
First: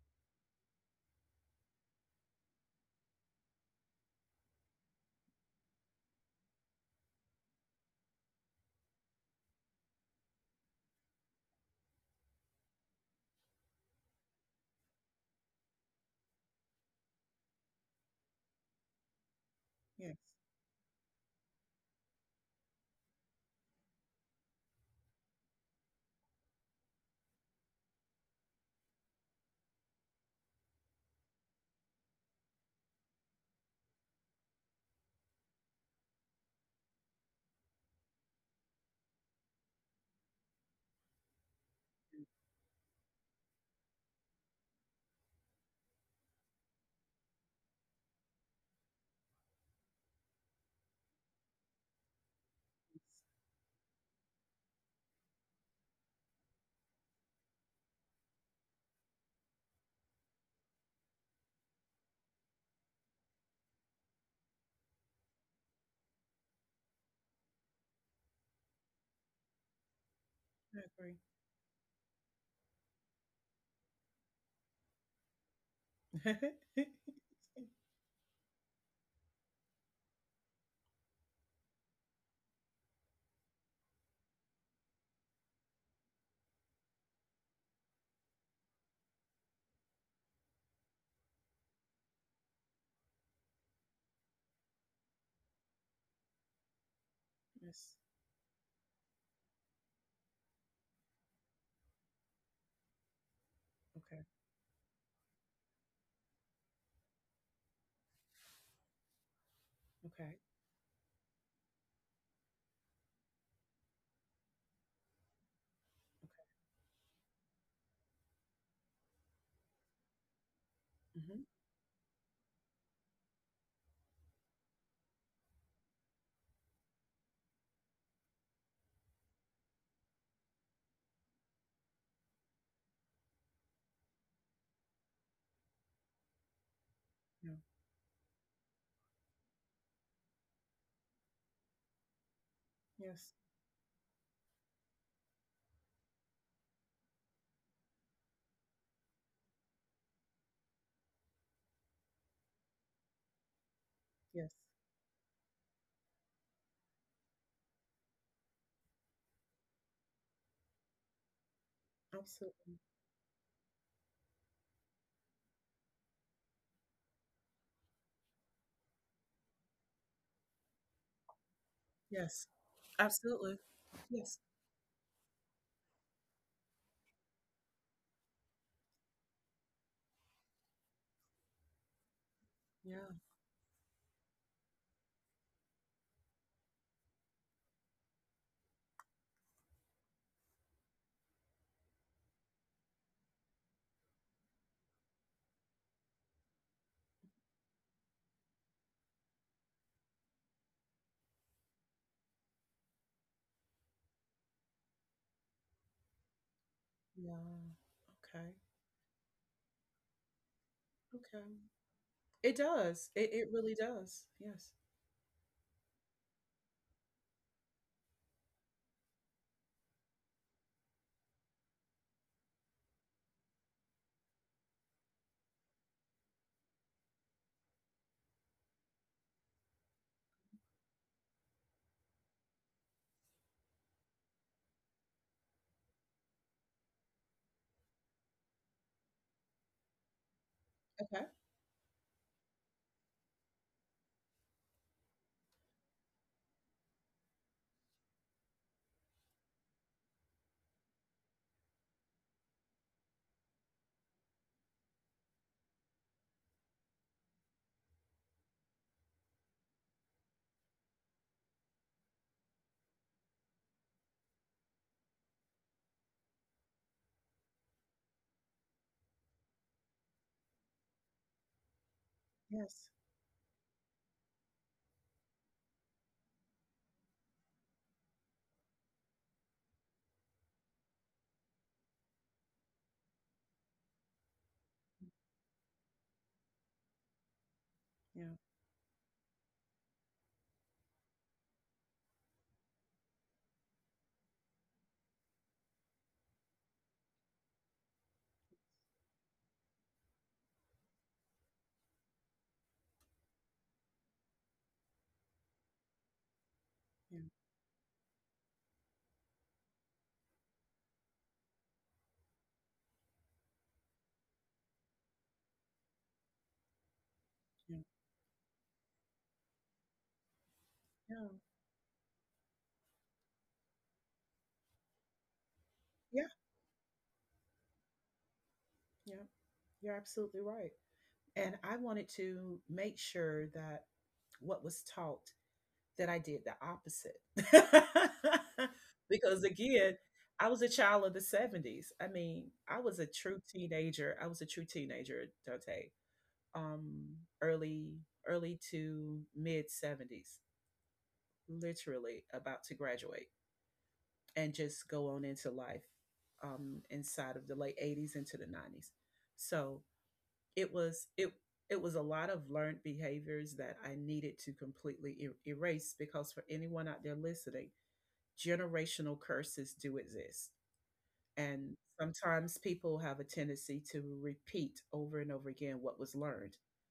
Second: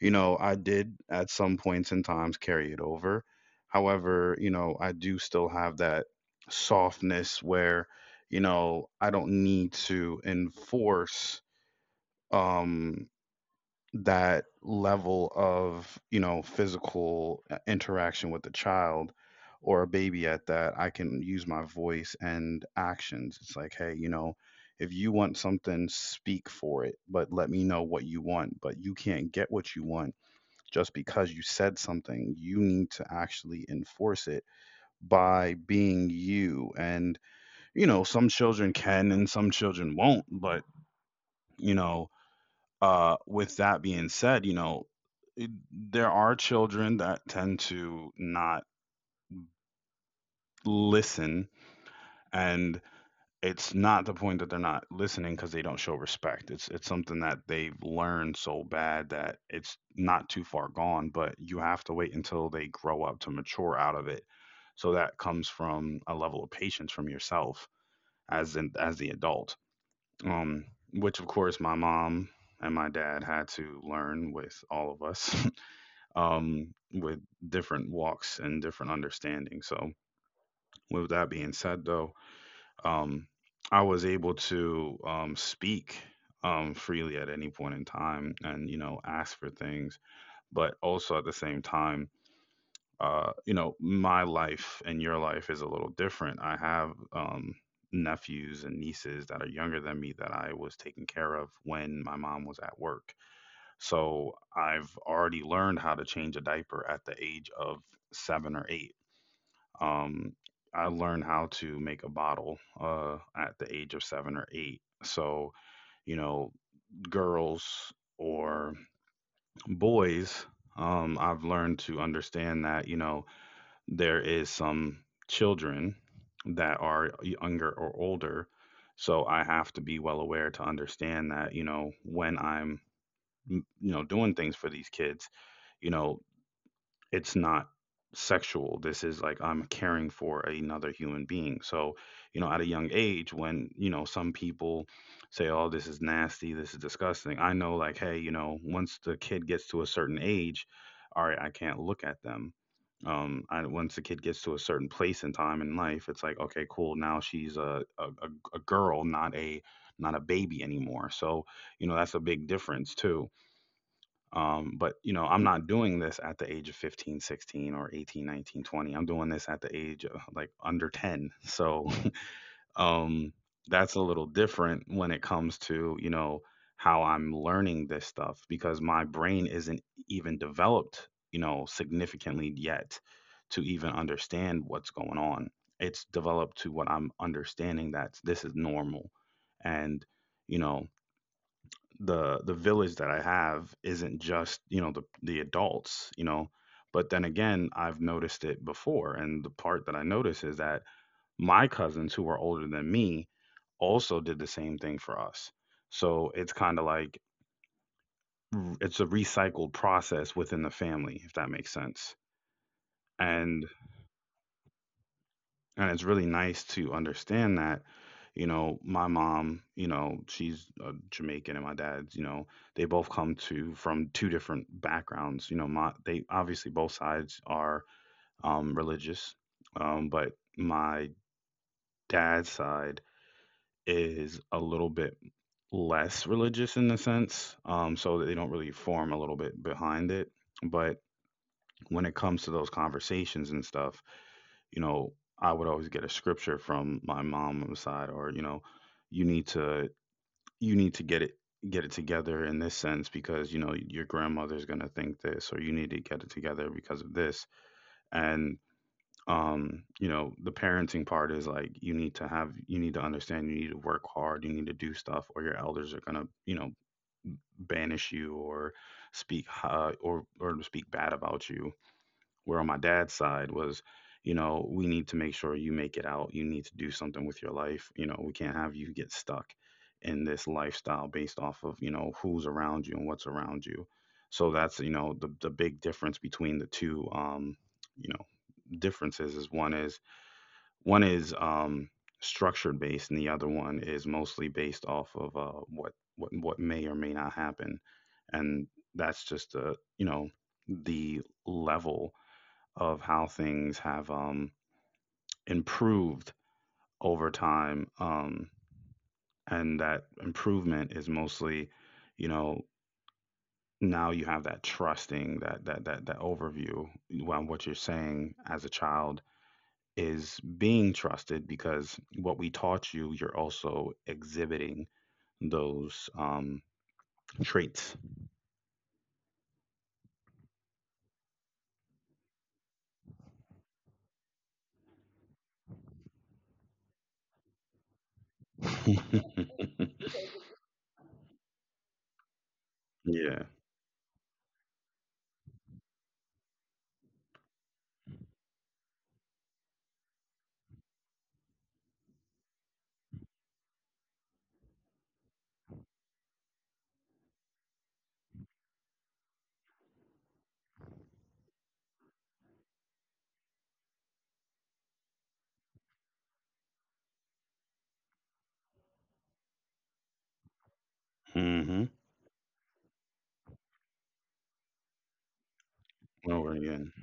A: you know, I did at some points and times carry it over. However, you know, I do still have that softness where, you know, I don't need to enforce um that level of, you know, physical interaction with a child or a
B: Yeah.
A: baby at that. I can use my voice and actions. It's like, hey, you know, if you want something, speak for it. But let me know what you want. But you can't get what you want just because you said something. You need to actually enforce it by being you. And, you know, some children can and some children won't. But, you know, with that being said, you know, there are children that tend to not listen. And it's not the point that they're not listening because they don't show respect. It's something that they've learned so bad that it's not too far gone, but you have to wait until they grow up to mature out of it. So that comes from a level of patience from yourself, as in as the adult. Um,
B: I agree.
A: which of course my mom and my dad had to learn with all of us with different walks and different understandings. So, with that being said, though, um, I was able to speak freely at any point in time and, you know, ask for things. But also at the same time, you know, my life and your life is a little different. I have
B: Yes.
A: nephews and nieces that are younger than me that I was taking care of when my mom was at work.
B: Okay.
A: So I've already learned how to change a diaper at the age of seven or eight.
B: Okay.
A: Um, I learned how to make a bottle at the age of seven or eight. So, you
B: Okay.
A: know, girls or boys, I've
B: Hmm.
A: learned to understand that, you know, there is some children that are younger or older. So I have to be well aware to understand that, you know, when I'm, you know, doing things for these kids, you know, it's
B: Yeah.
A: not sexual. This is like I'm caring for another human being. So, you know, at a young
B: Yes.
A: age, when, you know, some people say, oh, this is nasty, this is disgusting, I know, like, hey, you know, once the kid gets to a certain age, all right, I can't look at them. Once the kid
B: Yes.
A: gets to a certain place in time in life, it's like, okay, cool, now she's a girl, not a baby anymore. So, you know, that's a big
B: Absolutely.
A: difference too. But you know, I'm not doing this at the age of 15 16 or 18 19 20. I'm doing this at the age of like under 10. So,
B: Yes,
A: um,
B: absolutely.
A: that's a little
B: Yes.
A: different when it comes to, you know, how I'm learning this stuff because my brain isn't even developed, you know, significantly yet
B: Yeah.
A: to even understand what's going on. It's developed to what I'm understanding, that this is normal. And, you know, the village that I have isn't just, you know, the adults, you know. But then again, I've noticed it before, and the part that I notice is that my cousins who are older than me also did the same thing for us. So it's kind of like,
B: Yeah. Okay.
A: it's a recycled process within the family, if that
B: Okay.
A: makes sense.
B: It does. It
A: and
B: really does. Yes.
A: And it's really nice to understand that, you know, my mom, you know, she's Jamaican, and my dad's, you know, they both come to from two different backgrounds. You know, my they obviously both sides are religious. But my dad's side is a little bit less religious in the sense. So that they don't really form a little bit behind it. But
B: Okay.
A: when it comes to those conversations and stuff, you know, I would always get a scripture from my mom's side, or, you know, you need to get it together in this sense because, you know, your grandmother's going to think this, or you need to get it together because of this. And you know, the parenting part is like, you need to have, you need to understand, you need to work hard, you need to do stuff, or your elders are going to, you know, banish you or speak or speak bad about you. Where on my
B: Yes.
A: dad's side was, you know, we need to make sure you make it out. You need to do something with your life. You know, we can't have you get stuck in this lifestyle based off of, you know, who's around you and what's around you. So that's, you know, the big difference between the two. You know,
B: Yeah.
A: differences is one is one is um structured based, and the other one is mostly based off of what may or may not happen. And that's just a, you know, the level of how things have improved over
B: Yeah.
A: time. And that improvement is mostly, you know, now you have that trusting that overview on what you're
B: Yeah.
A: saying as a child is being
B: Yeah.
A: trusted because what we taught you, you're also exhibiting those
B: Yeah.
A: traits.
B: Yeah. You're absolutely right. And I wanted to make sure that what was taught, that I did the opposite. Because again, I was a child of the 70's. I mean, I was a
A: Yeah.
B: true teenager. I was a true teenager, Dante. um, Early to mid 70's, literally about to graduate and just go on into life, inside of the late 80's into the 90's. So it was it it was a lot of learned behaviors that I needed to completely erase, because for anyone out there listening, generational curses do exist.
A: Mm-hmm.
B: And sometimes people have a tendency to repeat over and over again what was
A: Over
B: learned.
A: again.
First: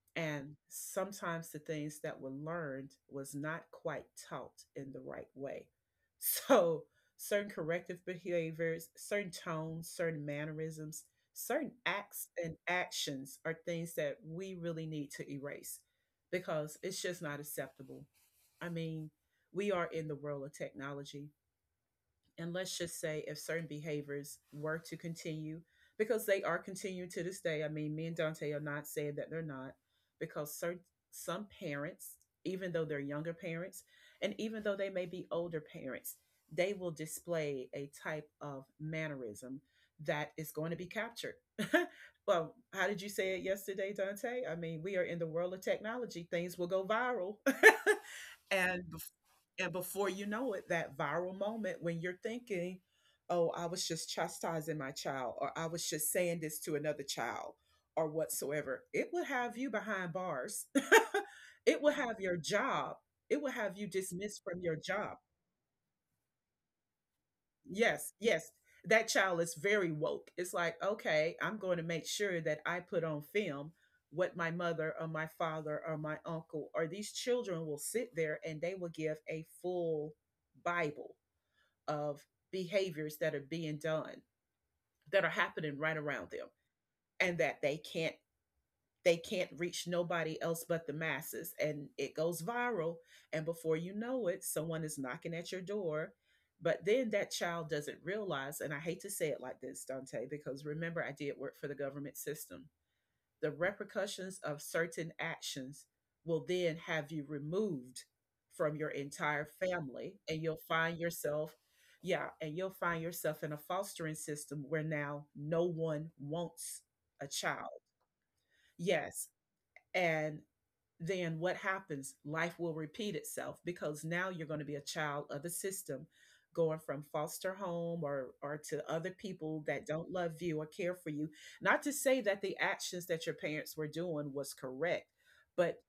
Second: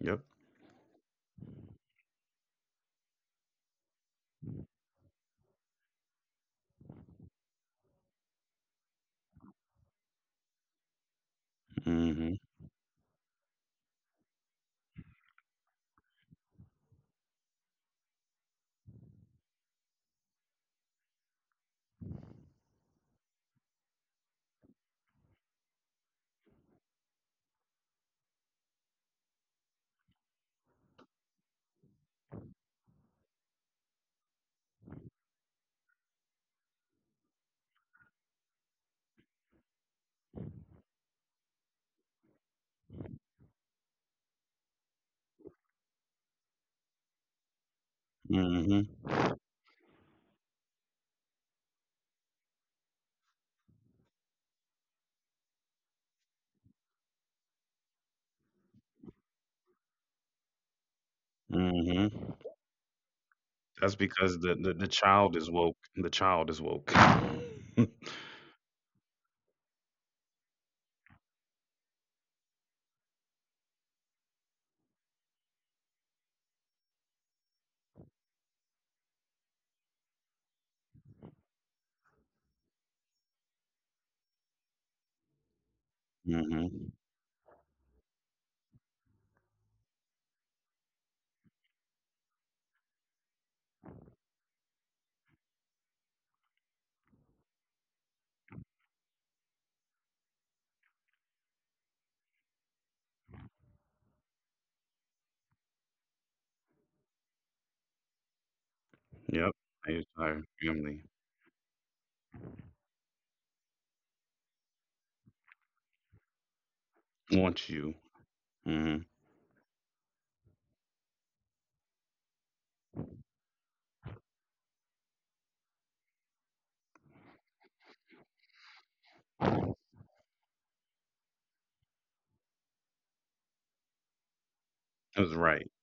A: Yep.
B: And sometimes the things that were learned was not quite taught in the right way. So certain corrective behaviors, certain tones, certain mannerisms, certain acts
A: Mm-hmm.
B: and actions are things that we really need to erase because it's just not acceptable. I mean, we are in the world of technology, and let's just say if certain behaviors were to continue, because they are continuing to this day. I mean, me and Dante are not saying that they're not. Because certain some parents, even though they're younger parents, and even though they may be older parents, they will display a type of mannerism that is going to be captured. Well, how did you say it yesterday, Dante? I mean, we are in the world of technology. Things will go viral. and
A: Mm-hmm.
B: and before you know it, that viral moment when you're thinking, oh, I was just chastising my child, or I was just saying this to another child, or whatsoever, it would have you behind bars. It would have
A: Mm-hmm.
B: your job. It would have you
A: That's because
B: dismissed from
A: the,
B: your
A: the, the
B: job.
A: child is woke. The child is woke.
B: Yes, yes. That child is very woke. It's like, okay, I'm going to make sure that I put on film what my mother or my father or my uncle, or these children will sit there and they will give a full Bible of behaviors that are being done, that are happening right around them,
A: Hmm.
B: and that they can't reach nobody else but the masses, and it goes viral. And before you know it, someone is knocking at your door. But then that child doesn't realize, and I hate to say it like this, Dante, because remember, I did work for the government system, the repercussions of certain actions will then have you removed from your entire
A: Yep. My
B: family, and
A: entire
B: you'll find
A: family
B: yourself, yeah, and you'll find yourself in a fostering system where now no one wants a
A: wants
B: child.
A: you. Hmm.
B: Yes. And then what happens? Life will repeat itself, because now you're going to be a child of the system, going from foster home or to other people that don't love you or care for you. Not to say that the actions that your parents were doing was correct,
A: It was right.
B: but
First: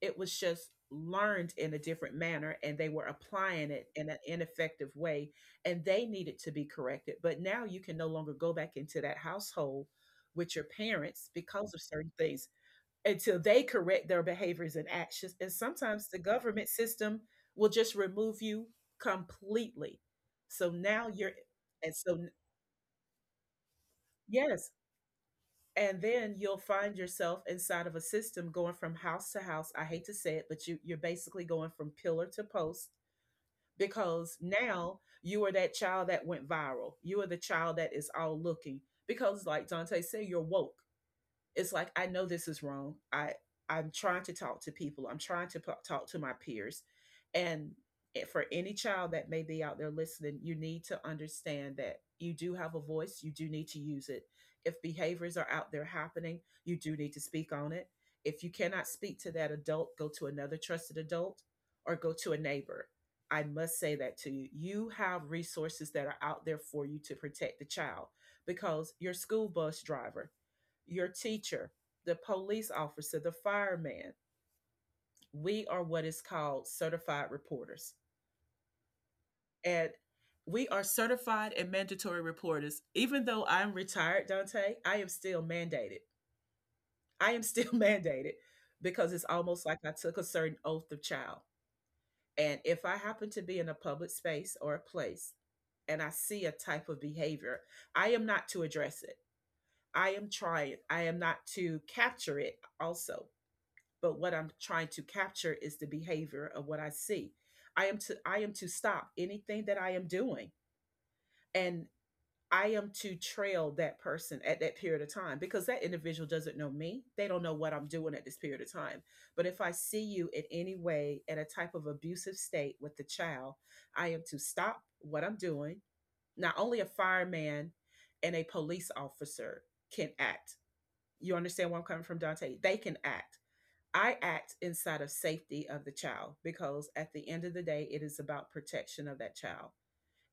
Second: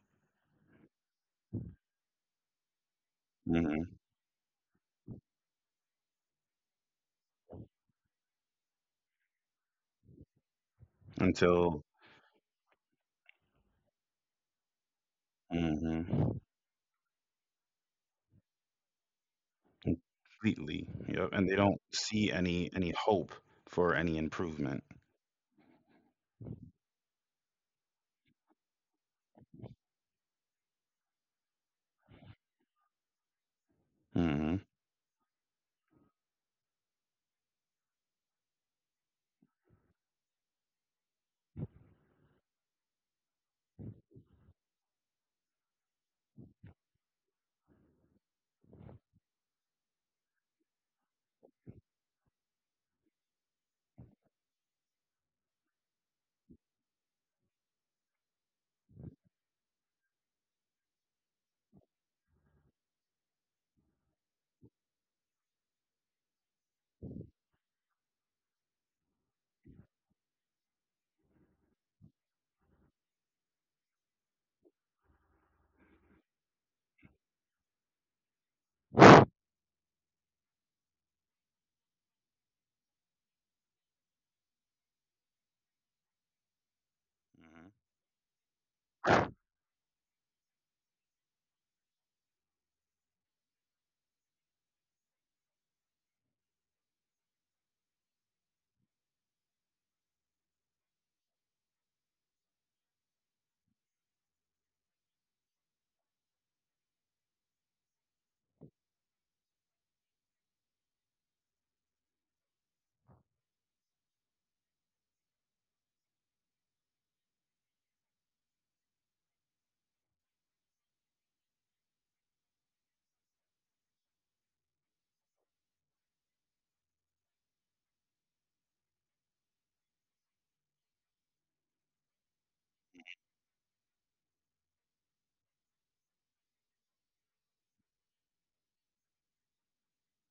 B: it was just learned in a different manner and they were applying it
A: Hmm.
B: in an ineffective way, and they needed to be corrected. But now you can no longer go back into that household with your parents because of
A: Until.
B: certain things, until they correct their behaviors and actions. And sometimes the
A: Hmm.
B: government system will just remove you completely. So
A: Completely.
B: now
A: Yep.
B: you're,
A: And they don't
B: and so,
A: see any hope for any
B: yes.
A: improvement.
B: And then you'll find yourself inside of a system going from house to house. I hate to say it, but you're basically going from pillar to post because
A: Hmm.
B: now you are that child that went viral. You are the child that is all looking because, like Dante said, you're woke. It's like, I know this is wrong. I'm trying to talk to people. I'm trying to talk to my peers. And for any child that may be out there listening, you need to understand that you do have a voice, you do need to use it. If behaviors are out there happening, you do need to speak on it. If you cannot speak to that adult, go to another trusted adult, or go to a neighbor. I must say that to you, you have resources that are out there for you, to protect the child. Because your school bus driver, your teacher, the police officer, the fireman. We are what is called certified reporters. And we are certified and mandatory reporters. Even though I'm retired, Dante, I am still mandated. I am
A: Hmm.
B: still mandated, because it's almost like I took a certain oath of child. And if I happen to be in a public space or a place, and I see a type of behavior, I am not to address it. I am trying. I am not to capture it also. But what I'm trying to capture is the behavior of what I see. I am to stop anything that I am doing, and I am to trail that person at that period of time, because that individual doesn't know me. They don't know what I'm doing at this period of time. But if I see you in any way in a type of abusive state with the child, I am to stop what I'm doing. Not only a fireman and a police officer can act. You understand where I'm coming from, Dante? They can act. I act inside of safety of the child, because at the end of the day, it is about protection of that child.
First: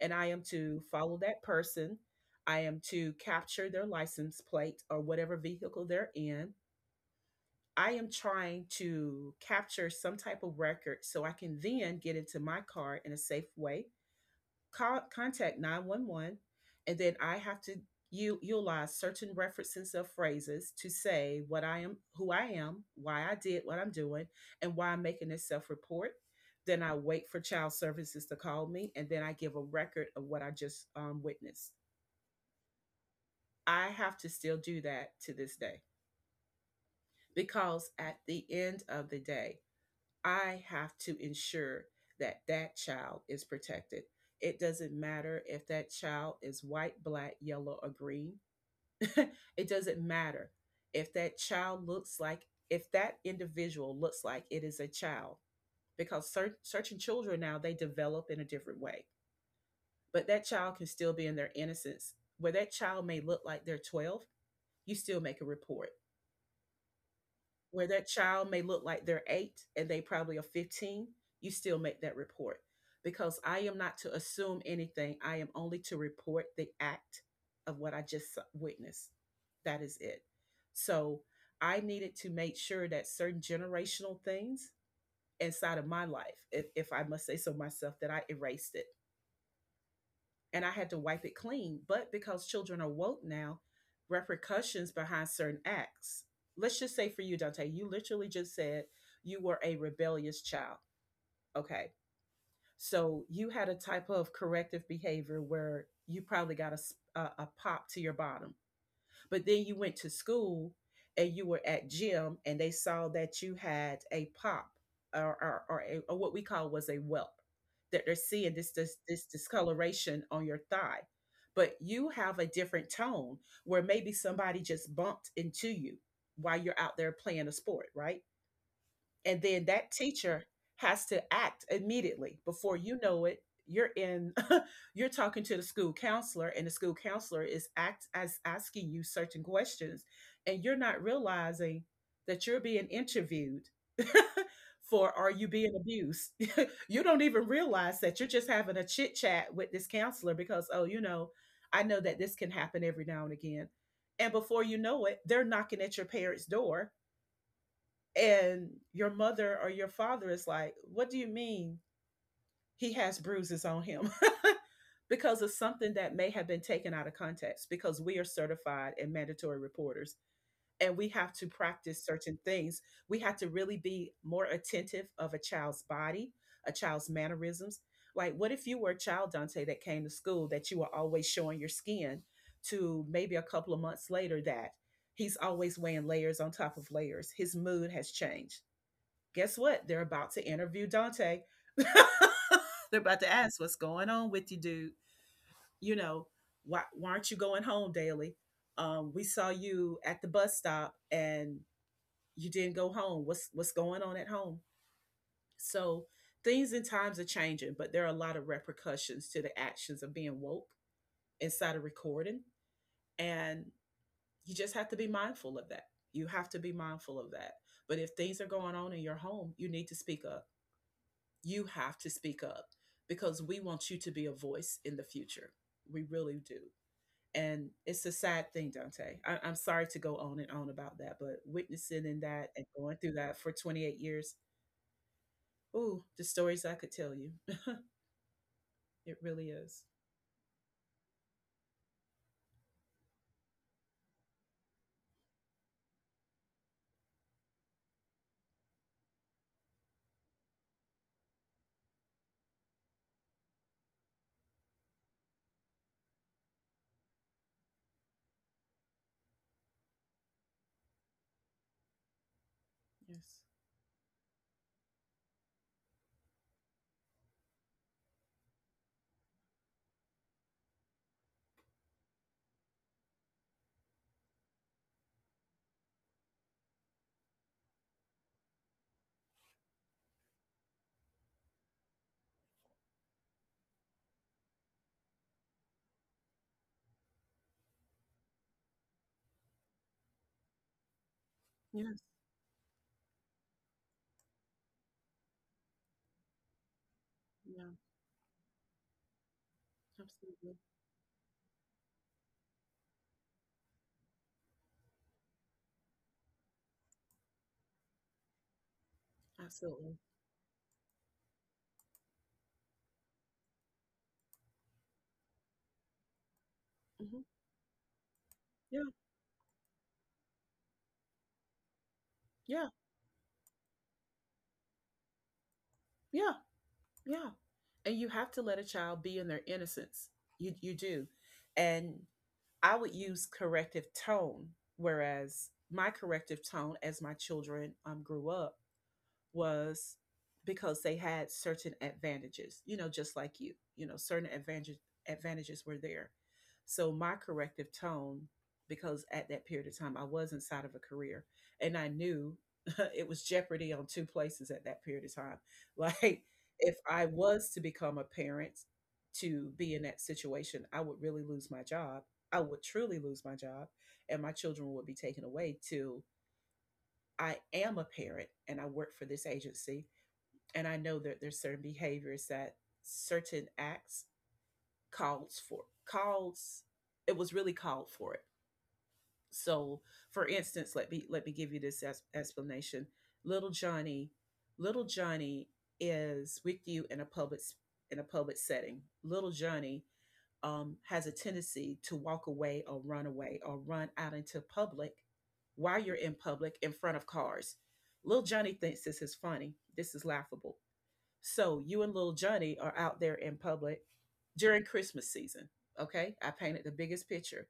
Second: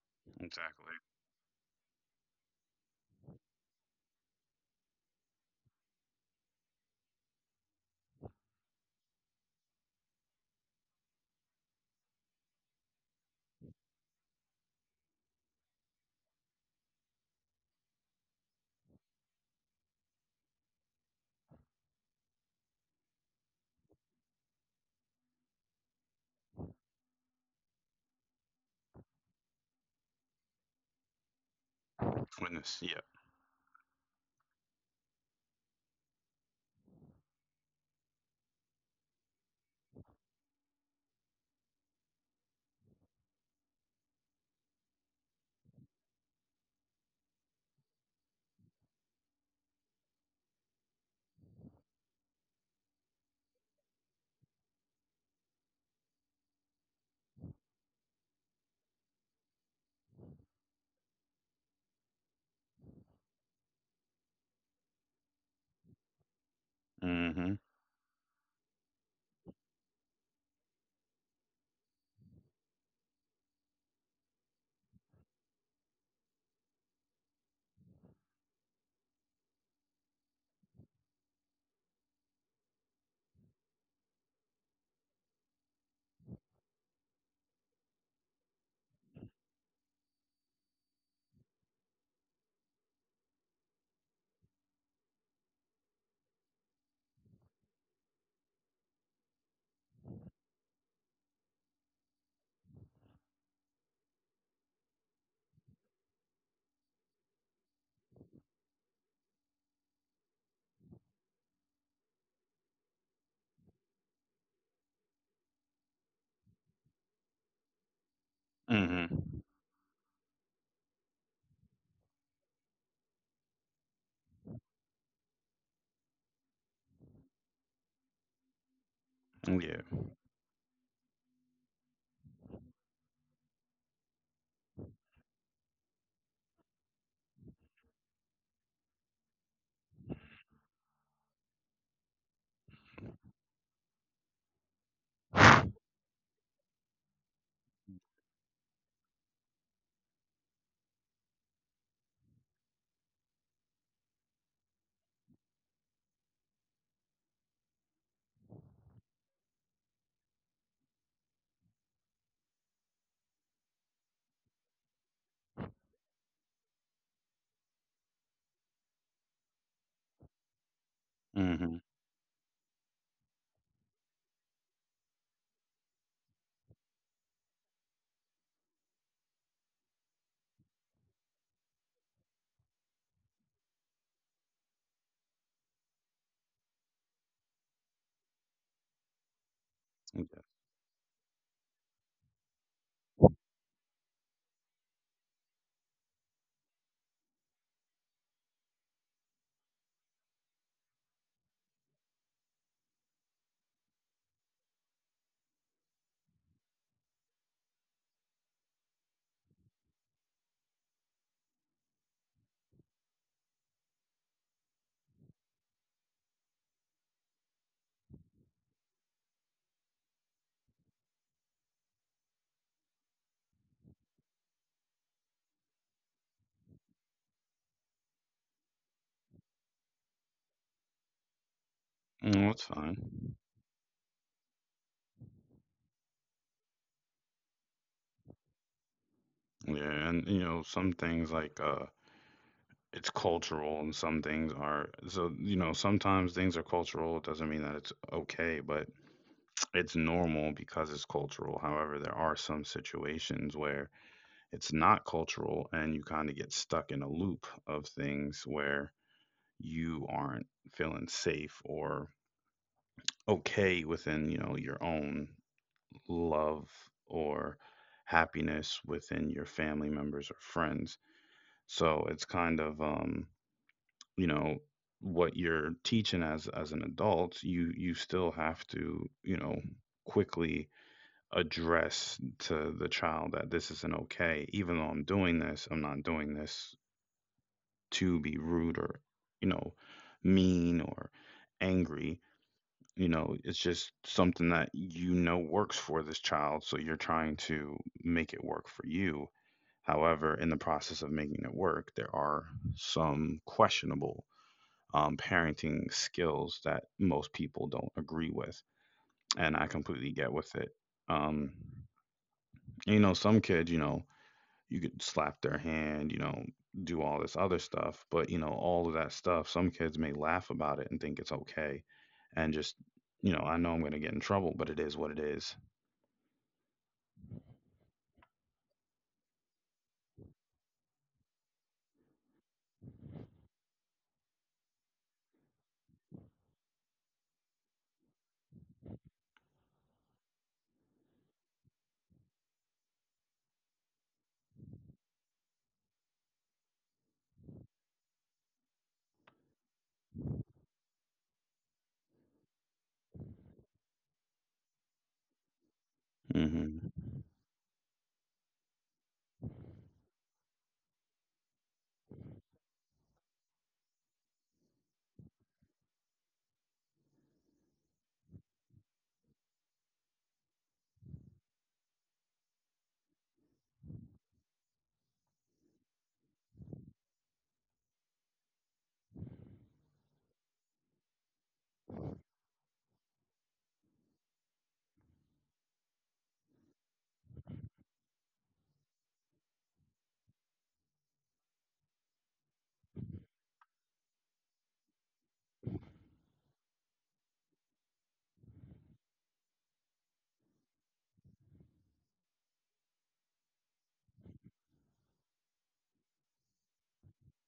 B: And I am to
A: Exactly.
B: follow that person. I am to capture their license plate or whatever vehicle they're in. I am trying to capture some type of record, so I can then get into my car in a safe way, call, contact 911, and then I have to utilize certain references of phrases to say what I am, who I am, why I did what I'm doing, and why I'm making this self-report. Then I wait for child services to call me, and then I give a record of what I just witnessed.
A: Goodness. Yeah.
B: I have to still do that to this day, because at the end of the day, I have to ensure that that child is protected. It doesn't matter if that child is white, black, yellow, or green. It doesn't matter if that child looks like, if that individual looks like it is a child, because certain children now, they develop in a different way. But that child can still be in their innocence. Where that child may look like they're 12, you still make a report.
A: Hmm.
B: Where that child may look like they're eight and they probably are 15, you still make that report, because I am not to assume anything. I am only to report the act of what I just witnessed. That is it. So I needed to make sure that certain generational things inside of my life, if I must say so myself, that I erased it and I had to wipe it clean. But because children are woke now, repercussions behind certain acts. Let's just say for you, Dante, you literally just said you were a rebellious child. Okay. So you had a type of corrective behavior where you probably got a pop to your bottom, but then you went to school and you were at gym and they saw that you had a pop, or a, or what we call was a welt, that they're seeing this
A: Hmm.
B: discoloration on your thigh. But you have a different tone, where maybe somebody just bumped into you while you're out there playing a sport, right? And then
A: Yeah.
B: that teacher has to act immediately. Before you know it, you're in you're talking to the school counselor, and the school counselor is act as asking you certain questions, and you're not realizing that you're being interviewed for, are you being abused? You don't even realize that you're just having a chit chat with this counselor, because oh, you know, I know that this can happen every now and again. And before you know it, they're knocking at your parents' door, and your mother or your father is like, what do you mean he has bruises on him? Because of something that may have been taken out of context, because we are certified and mandatory reporters, and we have to
A: Hmm.
B: practice certain things. We have to really be more attentive of a child's body, a child's mannerisms. Like, what if you were a child, Dante, that came to school that you were always showing your skin, to maybe a couple of months later that he's always weighing layers on top of layers? His mood has changed, guess what? They're about
A: Yeah.
B: to interview Dante. They're about to ask, what's going on with you, dude? You know, why aren't you going home daily? We saw you at the bus stop and you didn't go home. What's going on at home? So things and times are changing, but there are a lot of repercussions to the actions of being woke inside of recording. And you just have to be mindful of that. You have to be mindful of that. But if things are going on in your home, you need to speak up. You have to speak up because we want you to be a voice in the future. We really do. And it's a sad thing, Dante. I'm sorry to go on and on about that, but witnessing in that
A: No, it's
B: and going through
A: fine.
B: that for 28 years, ooh, the stories I could tell you. It really is.
A: Yeah, and you know, some things, like, it's cultural. And some things are, so, you know, sometimes things are cultural. It doesn't mean that it's okay, but it's normal because it's cultural. However, there are some situations where it's not cultural, and you kind of get stuck in a loop of things where you aren't feeling safe or
B: Yes.
A: okay within, you know, your own love or happiness within your family members or friends. So it's kind of you know, what you're teaching as an adult, you still have to, you know, quickly address to the child that this isn't okay. Even though I'm doing this, I'm not doing this to be rude or, you know, mean or
B: Yes.
A: angry. You know, it's just something that, you know, works for this child, so you're trying to
B: Yeah.
A: make it work for you. However, in the
B: Absolutely.
A: process of making it work, there are some questionable parenting skills that most people don't agree with. And I
B: Absolutely.
A: completely get with it. Um, you know, some kids, you know, you could slap their hand, you know, do all
B: Hmm.
A: this other stuff. But, you know,
B: Yeah.
A: all of that stuff, some kids may laugh about it and think it's okay. And
B: Yeah.
A: just, you know, I know I'm going to get in trouble, but it is what it is.
B: Yeah. Yeah. And you have to let a child be in their innocence. You do. And I would use corrective tone, whereas my corrective tone as my children grew up was because they had certain advantages, you know, just like you know, advantages were there. So my corrective tone, because at that period of time, I was inside of a career and I knew it was jeopardy on two places at that period of time. Like, if
A: Mm-hmm.
B: I was to become a parent to be in that situation, I would really lose my job. I would truly lose my job, and my children would be taken away till I am a parent and I work for this agency and I know that there's certain behaviors that certain acts calls for calls it was really called for it. So for instance, let me give you this as explanation. Little Johnny, little Johnny is with you in a in a public setting. Little Johnny has a tendency to walk away or run out into public while you're in public in front of cars. Little Johnny thinks this is funny. This is laughable. So you and little Johnny are out there in public during Christmas season. Okay, I painted the biggest picture.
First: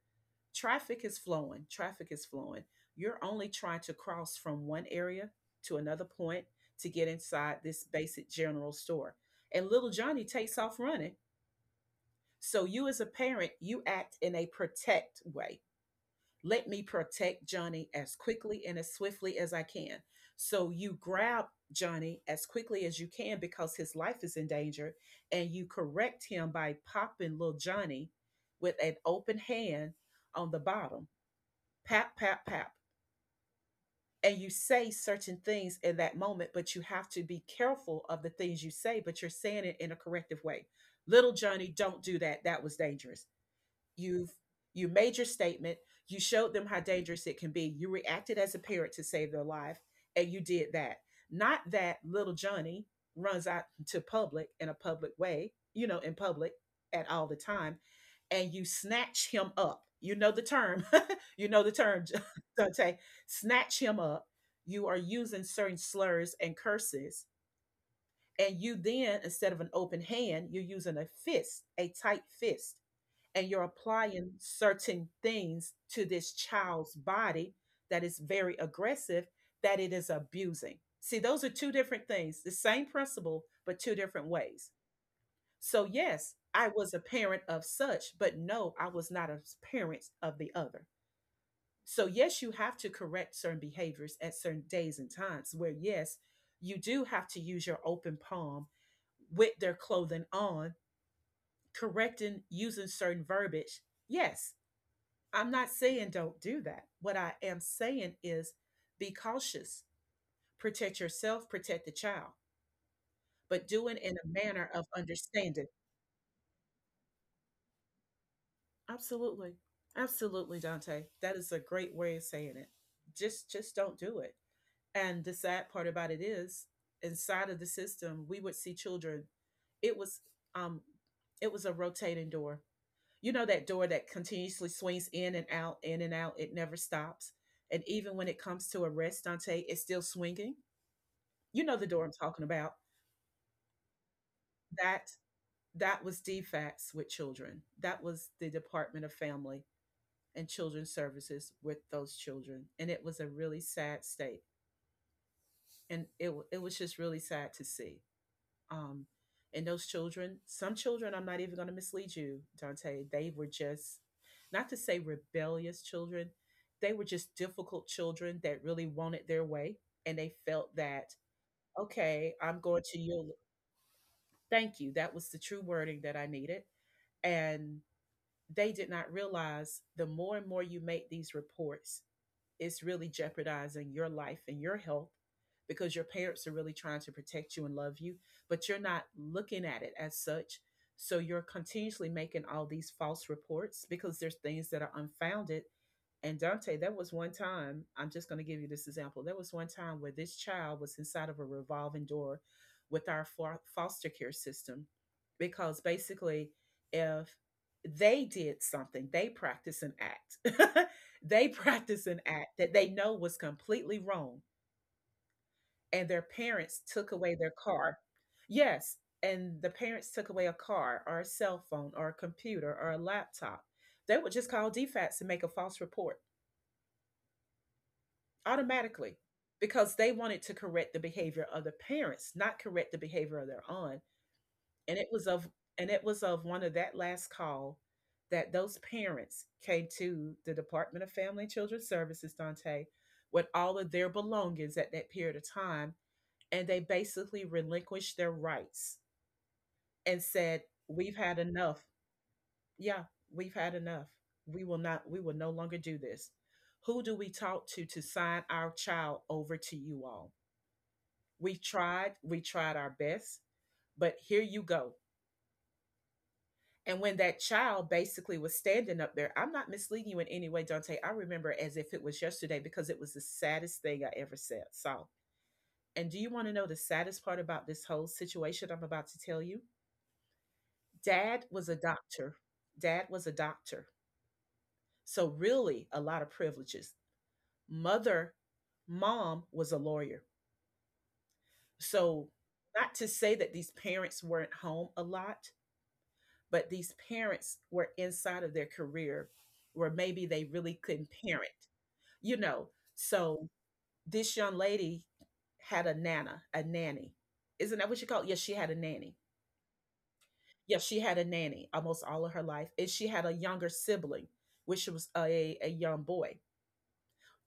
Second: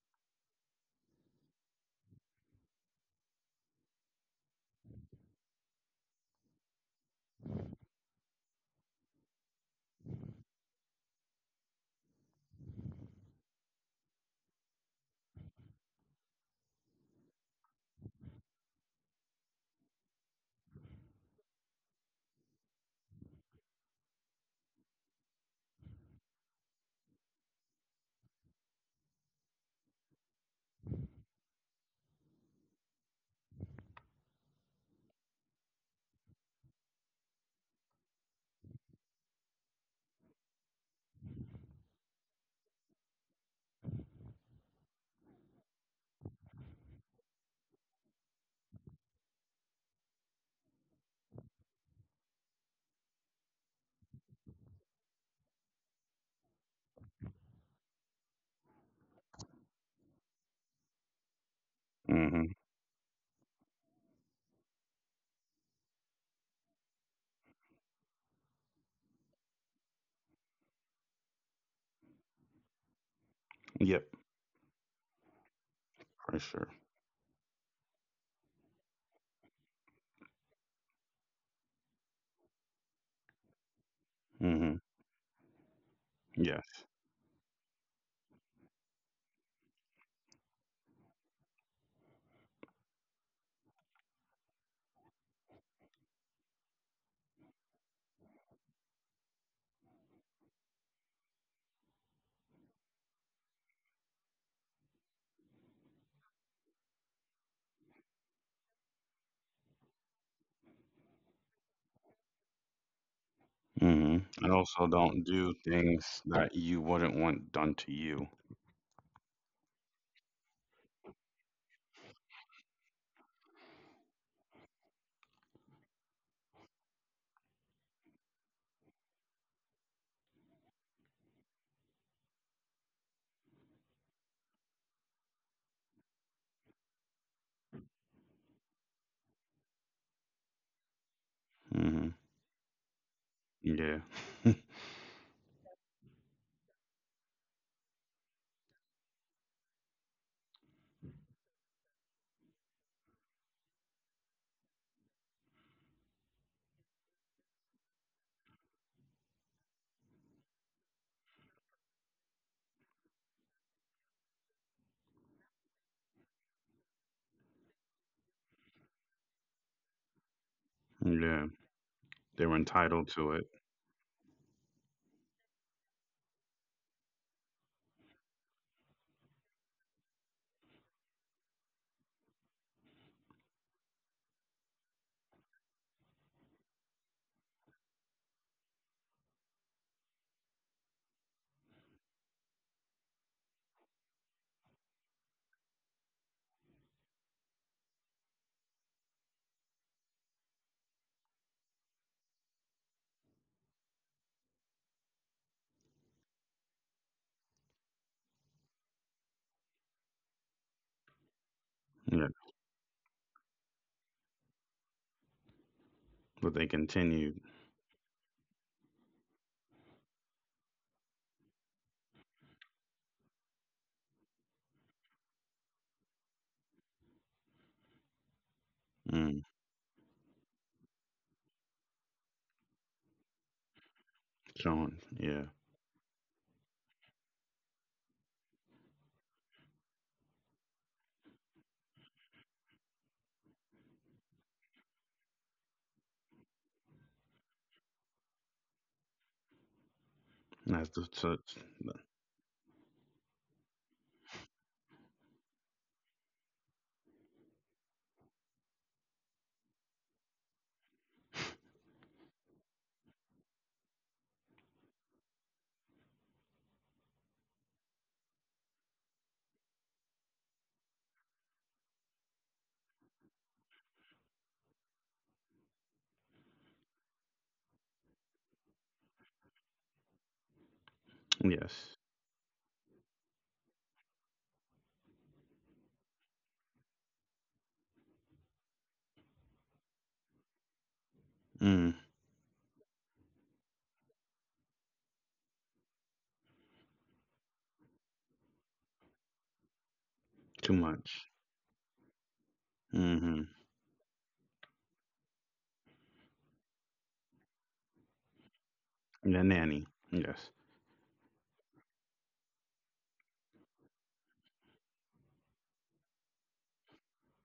B: Traffic is flowing. Traffic is flowing. You're only trying to cross from one area to another point to get inside this basic general store. And little Johnny takes off running. So you as a parent, you act in a protect way. Let me protect Johnny as quickly and as swiftly as I can. So you grab Johnny as quickly as you can because his life is in danger, and you correct him by popping little Johnny with an open hand on the bottom. Pap, pap, pap. And you say certain things in that moment, but you have to be careful of the things you say, but you're saying it in a corrective way. Little Johnny, don't do that. That was dangerous. you've you made your statement, you showed them how dangerous it can be, you reacted as a parent to save their life, and you did that. Not that little Johnny runs out to public in a public way, you know, in public at all the time, and you snatch him up, you know the term. You know the term.
A: Mm-hmm.
B: Dante, snatch him up. You are using certain slurs and curses, and you then, instead of an open hand, you're using a fist, a tight fist, and you're
A: Yep,
B: applying certain things to this
A: for sure.
B: child's body that is very aggressive, that it is abusing. See, those are two different things, the same principle, but two different ways.
A: Mm-hmm.
B: So, yes, I
A: Yes.
B: was a parent of such, but no, I was not a parent of the other. So, yes, you have to correct certain behaviors at certain days and times where, yes, you do have to use your open palm with their clothing on, correcting using certain verbiage. Yes, I'm not saying don't do that. What I am saying is be cautious, protect yourself, protect the child, but do it in a
A: Mm-hmm. And
B: manner of
A: also, don't do
B: understanding.
A: things that you wouldn't want done to you.
B: Absolutely. Absolutely, Dante. That is a great way of saying it. Just don't do it. And the sad part about it is inside of the system, we would see children. It was um it was a rotating door. You know that door that continuously swings in and out, it never stops. And even when it comes to arrest, Dante, it's still swinging. You know the door I'm
A: Mm-hmm.
B: talking about.
A: Yeah.
B: That that was DFATS with children. That was the Department of Family and Children's Services with those children, and it was a really sad state. And it was just really sad to see. Um, and those children, some children, I'm not even going to mislead you, Dante, they were just, not to say rebellious children, they were just difficult children that really wanted their way. And they felt that,
A: Yeah,
B: okay,
A: they were
B: I'm going to
A: entitled
B: yield.
A: to it.
B: Thank you. That was the true wording that I needed. And they did not realize the more and more you make these reports, it's really jeopardizing your life and your health because your parents are really trying to protect you and love you, but you're not looking at it as such. So you're continuously making all these false reports because there's things that are unfounded. And Dante, that was one time, I'm just going to give you this example. There was one time where this child was inside of a revolving door with our foster care system because basically, if they did something, they practice an act. They practice an
A: Yeah,
B: act that they know was completely wrong, and their
A: but they
B: parents took away
A: continued.
B: their car. Yes, and the parents took away a car or a cell phone or a computer or a laptop. They would just call DFATS and make a false report automatically
A: Mm,
B: because they wanted to correct the behavior of the parents, not correct the behavior of their own. And
A: showing.
B: it was
A: Yeah,
B: of and it was of one of that last call that those parents came to the Department of Family and Children's Services, Dante, with all of their belongings at that period of time, and they basically relinquished their rights and said,
A: that's the
B: "We've had
A: such.
B: enough. Yeah, we've had enough. We will not. We will no longer do this. Who do we talk to sign our child over to you all?" We tried our best, but here you go. And when that child basically was standing up there, I'm not misleading you in any way, Dante. I remember as if it was yesterday because it was the saddest thing I ever saw. And do you want to know the saddest part about this whole situation I'm about to tell you? Dad was a
A: Yes.
B: doctor. Dad was a doctor. So, really, a lot of privileges. Mother, mom was a lawyer.
A: Mm,
B: So, not to say that these parents weren't home a lot, but these parents were inside of their career where maybe they
A: too
B: really couldn't
A: much.
B: parent, you know.
A: Mm-hmm.
B: So this young lady had a a nanny. Isn't that what you call it? Yes, she had a nanny.
A: The nanny. Yes.
B: Yes, she had a nanny almost all of her life. And she had a younger sibling, which was a young boy.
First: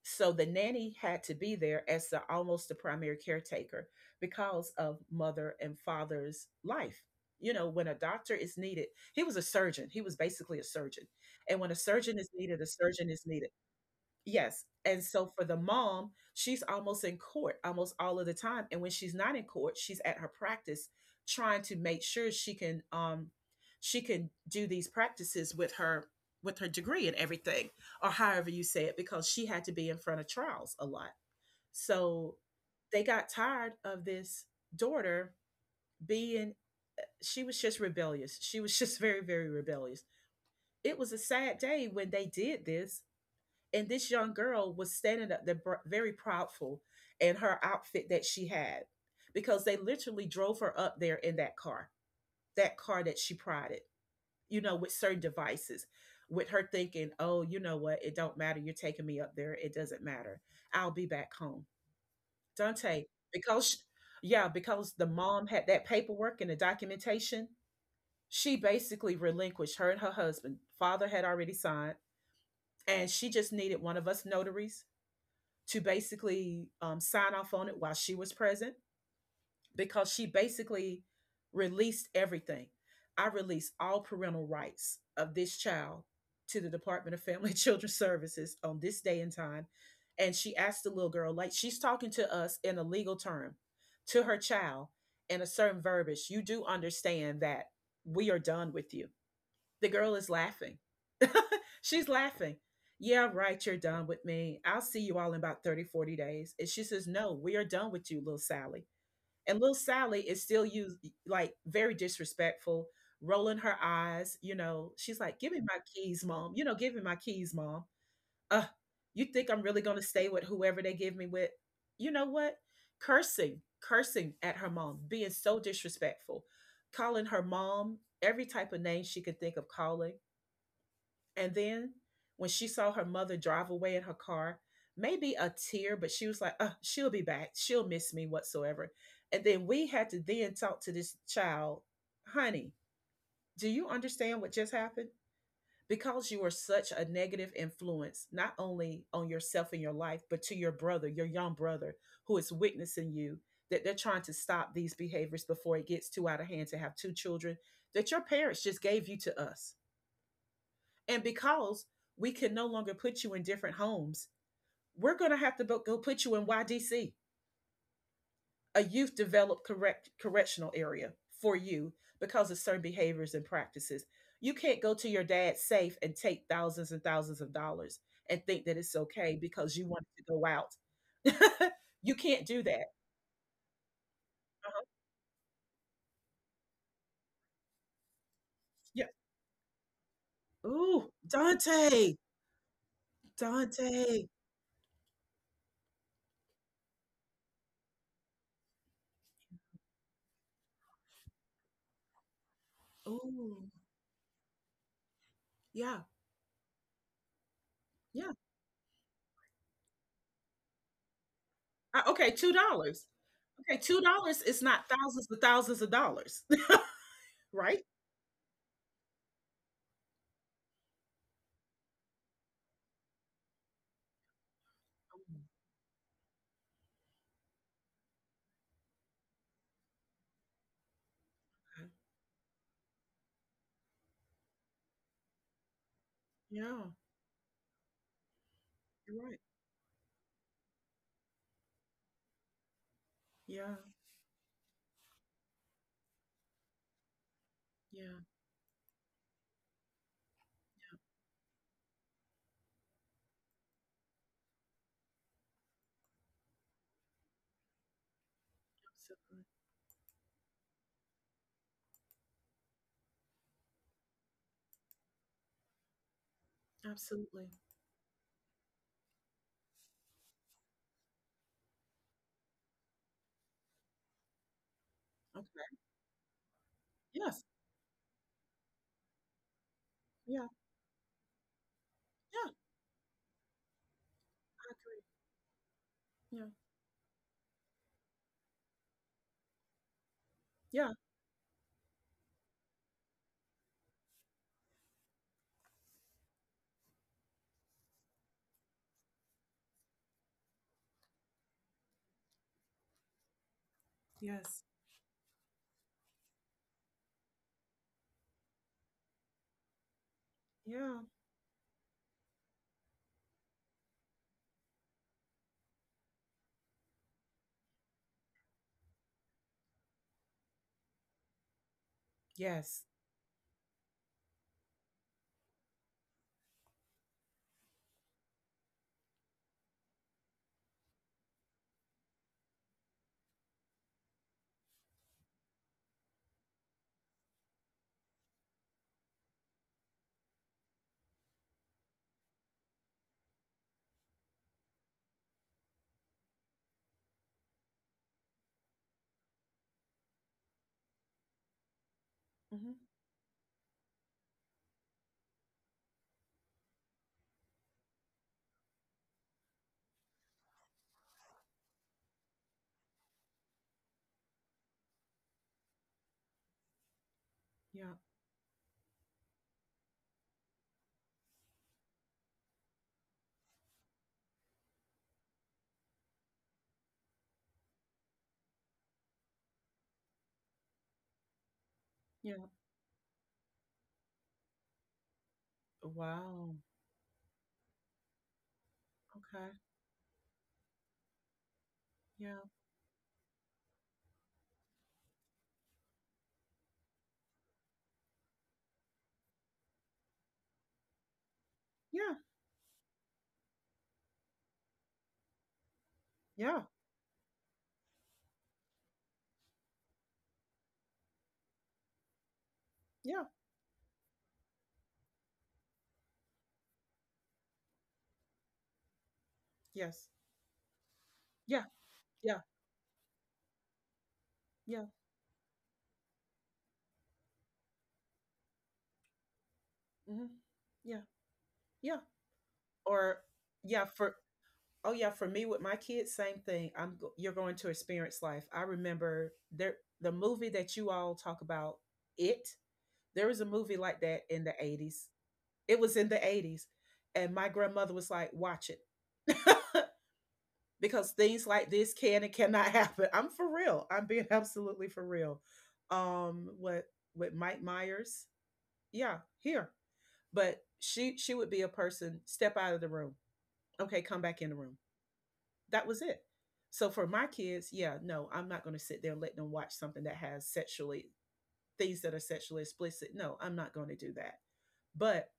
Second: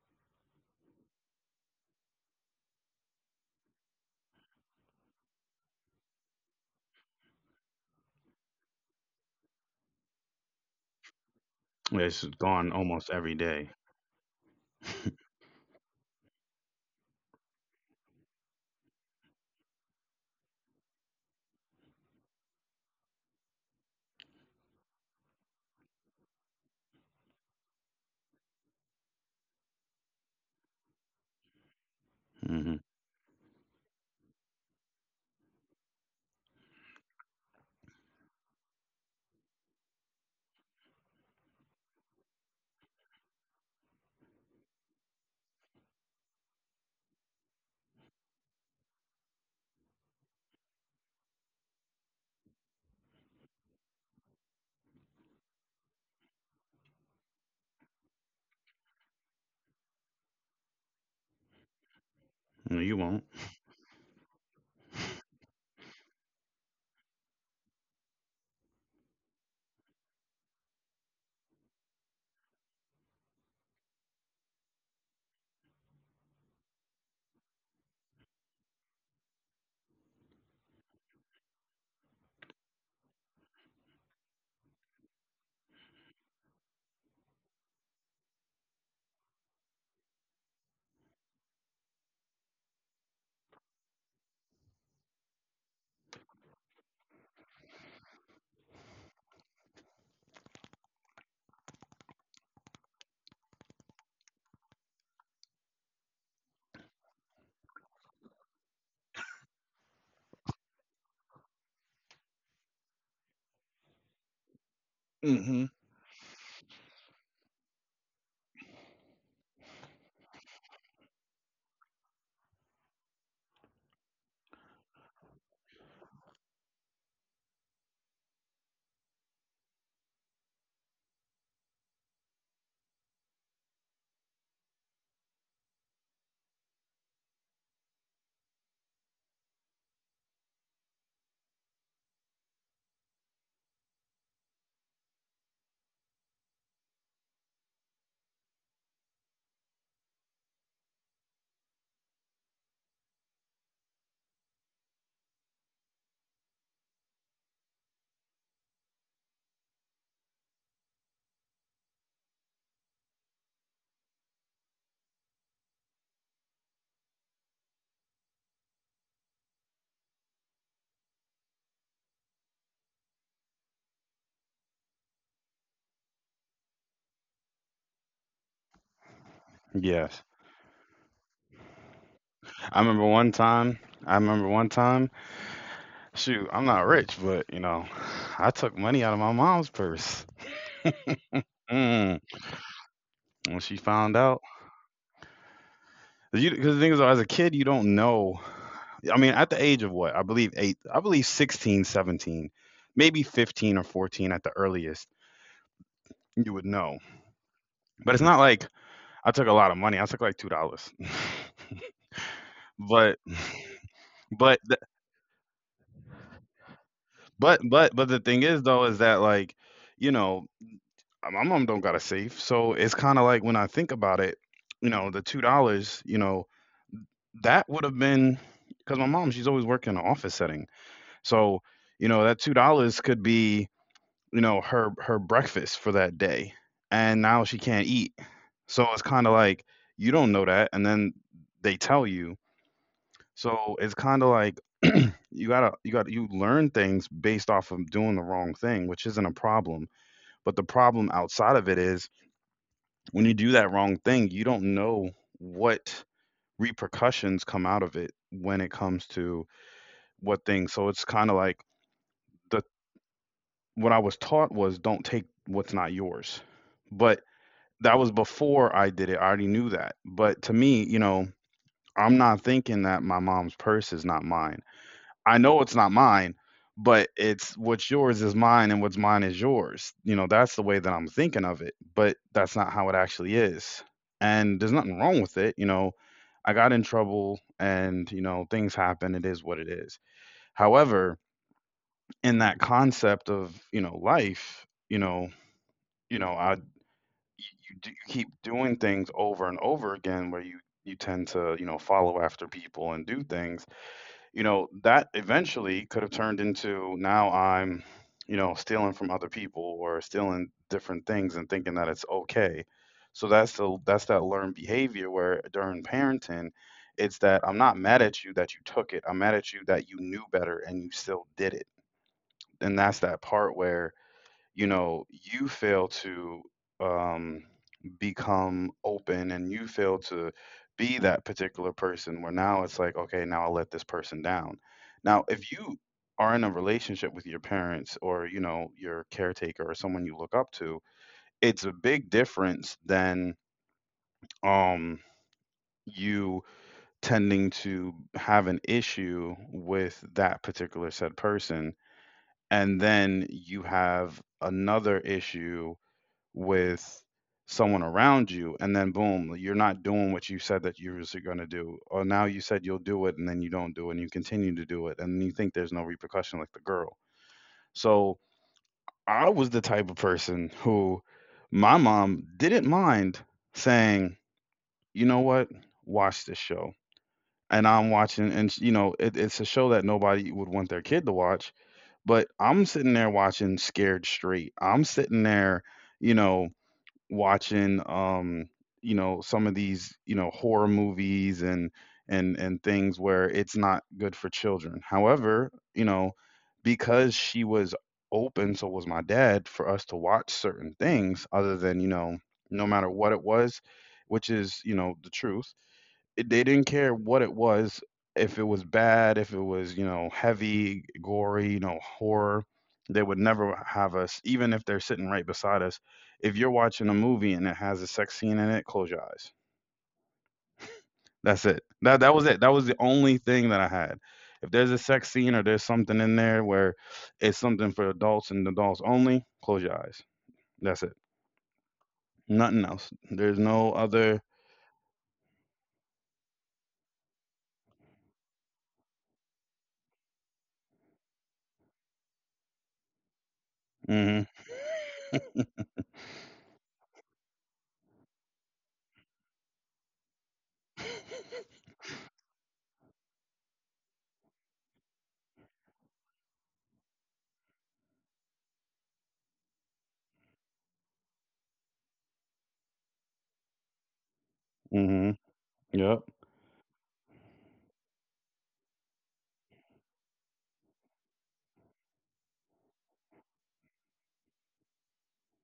B: So the nanny had to be there as the almost the primary caretaker because of mother and father's life. You know, when a doctor is needed, he was a surgeon. He was basically a surgeon. And when a surgeon
A: It's
B: is needed, a
A: gone almost
B: surgeon is
A: every
B: needed.
A: day.
B: Yes, and so for the mom, she's almost in court almost all of the time, and when she's not in court, she's at her practice trying to make sure she can do these practices with her degree and everything, or however you say it, because she had to be in front of trials a lot. So,
A: Mm-hmm.
B: they got tired of this daughter being, she was just rebellious. She was just very, very rebellious. It was a sad day when they did this, and this young girl was standing up there very proudful in her outfit that she had because they literally drove her up there in that car, that car that she prided, you know, with certain devices, with her thinking, oh, you know what, it don't matter, you're taking me up there, it doesn't matter, I'll be back home,
A: No, you
B: Dante,
A: won't.
B: because sh yeah, because the mom had that paperwork and the documentation. She basically relinquished her, and her husband father had already signed, and she just needed one of us notaries to basically sign off on it while she was present because she basically released everything. I released all parental rights of this child to the Department of Family and Children's Services on this day and time. And she asked the little girl, like she's talking to us in a legal term, to her child in a certain verbiage. You do understand that we are done with you. The girl is laughing. She's laughing. Yeah, right. You're done with me. I'll see you all in about 30, 40 days. And she says, "No, we are done with you, little Sally." And little Sally is still used, like, very disrespectful, rolling her eyes. You know, she's like, "Give me
A: Mm-hmm.
B: my keys, mom. Give me my keys, mom. Uh, you think I'm really going to stay with whoever they give me with? You know what?" Cursing, cursing at her mom, being so disrespectful, calling her mom every type of name she could think of calling. And then when she saw her mother drive away in her car, maybe a tear, but she was like, "Oh, she'll be back. She'll miss me whatsoever." And then we had to then talk to this child, "Honey, do you understand what just happened? Because you are such a negative influence, not only on yourself and your life, but to your brother, your young brother, who is witnessing you, that they're trying to stop these behaviors before it gets too out of hand to have two children that your parents just gave you to us. And because we can no longer put you in different homes, we're going to have to go put you in YDC, a youth developed correctional area for you because of certain behaviors and practices. You can't go to your dad's safe and take thousands and thousands of dollars and think that it's okay because you wanted
A: Yes.
B: to go out." You can't do
A: I
B: that.
A: remember one time. I remember one
B: Uh-huh.
A: time. Shoot, I'm not rich, but you know, I took money
B: Yeah.
A: out of my mom's purse.
B: Ooh, Dante.
A: Mm. When she found
B: Dante.
A: out, because the thing is, as a kid, you don't know. I mean, at the age of what? I believe eight, I believe 16, 17, maybe
B: Ooh.
A: 15 or 14 at the earliest,
B: Yeah.
A: you would know. But it's
B: Yeah.
A: not like I took a lot of money. I took like $2.
B: Okay, $2.
A: but,
B: Okay, $2
A: but,
B: is
A: th-
B: not thousands of thousands of dollars, right?
A: but the thing is, though, is that, like, you know, my mom don't got a safe. So it's kind of like when I think about it, you know, the
B: Okay.
A: $2, you know, that would have been, because my mom, she's always working in an office setting. So, you know, that $2 could be, you know, her breakfast for that day,
B: Yeah,
A: and now she can't eat. So it's
B: you're
A: kind of
B: right.
A: like, you don't know that, and then they tell you. So
B: Yeah,
A: it's kind of like, you learn things based off of doing the
B: yeah,
A: wrong thing, which isn't a problem. But the problem outside of it is when you do that wrong thing, you don't know what repercussions come out of it when it comes to
B: absolutely,
A: what things. So it's kind of like, the what I was taught was, don't take what's not yours. But
B: absolutely.
A: that was before I did it. I already knew that. But to me, you know, I'm not thinking that my mom's purse is not mine. I know it's
B: Okay.
A: not mine, but
B: Yes.
A: it's what's yours is mine and what's mine is yours. You know, that's
B: Yeah.
A: the way that I'm thinking of it, but that's
B: Yeah.
A: not how it actually is. And there's
B: I
A: nothing
B: agree.
A: wrong with it, you know. I
B: Yeah.
A: got in trouble, and, you know, things happen. It is what it is.
B: Yeah.
A: However, in that concept of, you know, life, you know, I you, you, do, you keep doing things over and over again where you tend to, you know, follow after people and do things, you know,
B: Yes.
A: that eventually could have turned into, now I'm, you know, stealing from other people or stealing different
B: Yeah.
A: things and thinking that it's okay. So that's that learned behavior where during parenting, it's that I'm not mad at you that you took it, I'm mad at you that you knew better and you still did it. And
B: Yes.
A: that's that part where, you know, you fail to um, become open, and you fail to be that particular person where now it's like, okay, now I let this person down. Now if you are in a relationship with your parents or, you know, your caretaker or someone you look up to, it's a big difference than, um you tending to have an issue with that particular said person,
B: Hmm.
A: and then you have another issue with someone around you, and then boom, you're not doing what you said that you was going to do, or now you said you'll do it and then you don't do it, and you continue to do it, and you think there's no repercussion, like the girl.
B: Yeah.
A: So I was the type of person who, my mom didn't mind saying, you know what, watch this show. And I'm watching, and it's a show that nobody would want their kid to watch, but
B: Yeah.
A: I'm sitting there watching Scared Straight, I'm sitting there, you know,
B: Wow.
A: watching, you know, some of
B: Okay.
A: these, you know, horror movies and and
B: Yeah.
A: and things where it's not good for children. However, you know, because she was open, so was my dad, for us to watch certain things, other than, you know,
B: Yeah.
A: no matter what it was, which is, you know, the truth. They didn't
B: Yeah.
A: care what it was. If it was bad, if it was, you know, heavy, gory, you know, horror, they would
B: Yeah.
A: never have us, even if they're sitting right beside us, if you're watching a movie and it has a sex scene in it, close your eyes.
B: Yes.
A: That's it.
B: Yeah.
A: That was it.
B: Yeah.
A: That was the only thing that I had. If there's a
B: Yeah.
A: sex scene or there's something in there where it's something for adults and adults only, close your eyes.
B: Mhm.
A: That's it.
B: Yeah. Yeah.
A: Nothing else.
B: Or
A: There's no
B: yeah,
A: other.
B: for, oh yeah, for me with my kids, same thing. You're going to experience life. I remember there the movie that you all talk about, it. There was a movie like that
A: Mhm.
B: in the 80s. It was in the 80s, and my grandmother was like, "Watch it." Because things like this can and cannot happen. I'm for real. I'm being absolutely for real. What with Mike Myers. Yeah, here. But she would be a person, step out of the room, okay, come back in the room.
A: Mhm.
B: That
A: Yep.
B: was it. So for my kids, yeah, no, I'm not going to sit there and let them watch something that has sexually, things that are sexually explicit. No, I'm not going to do that. But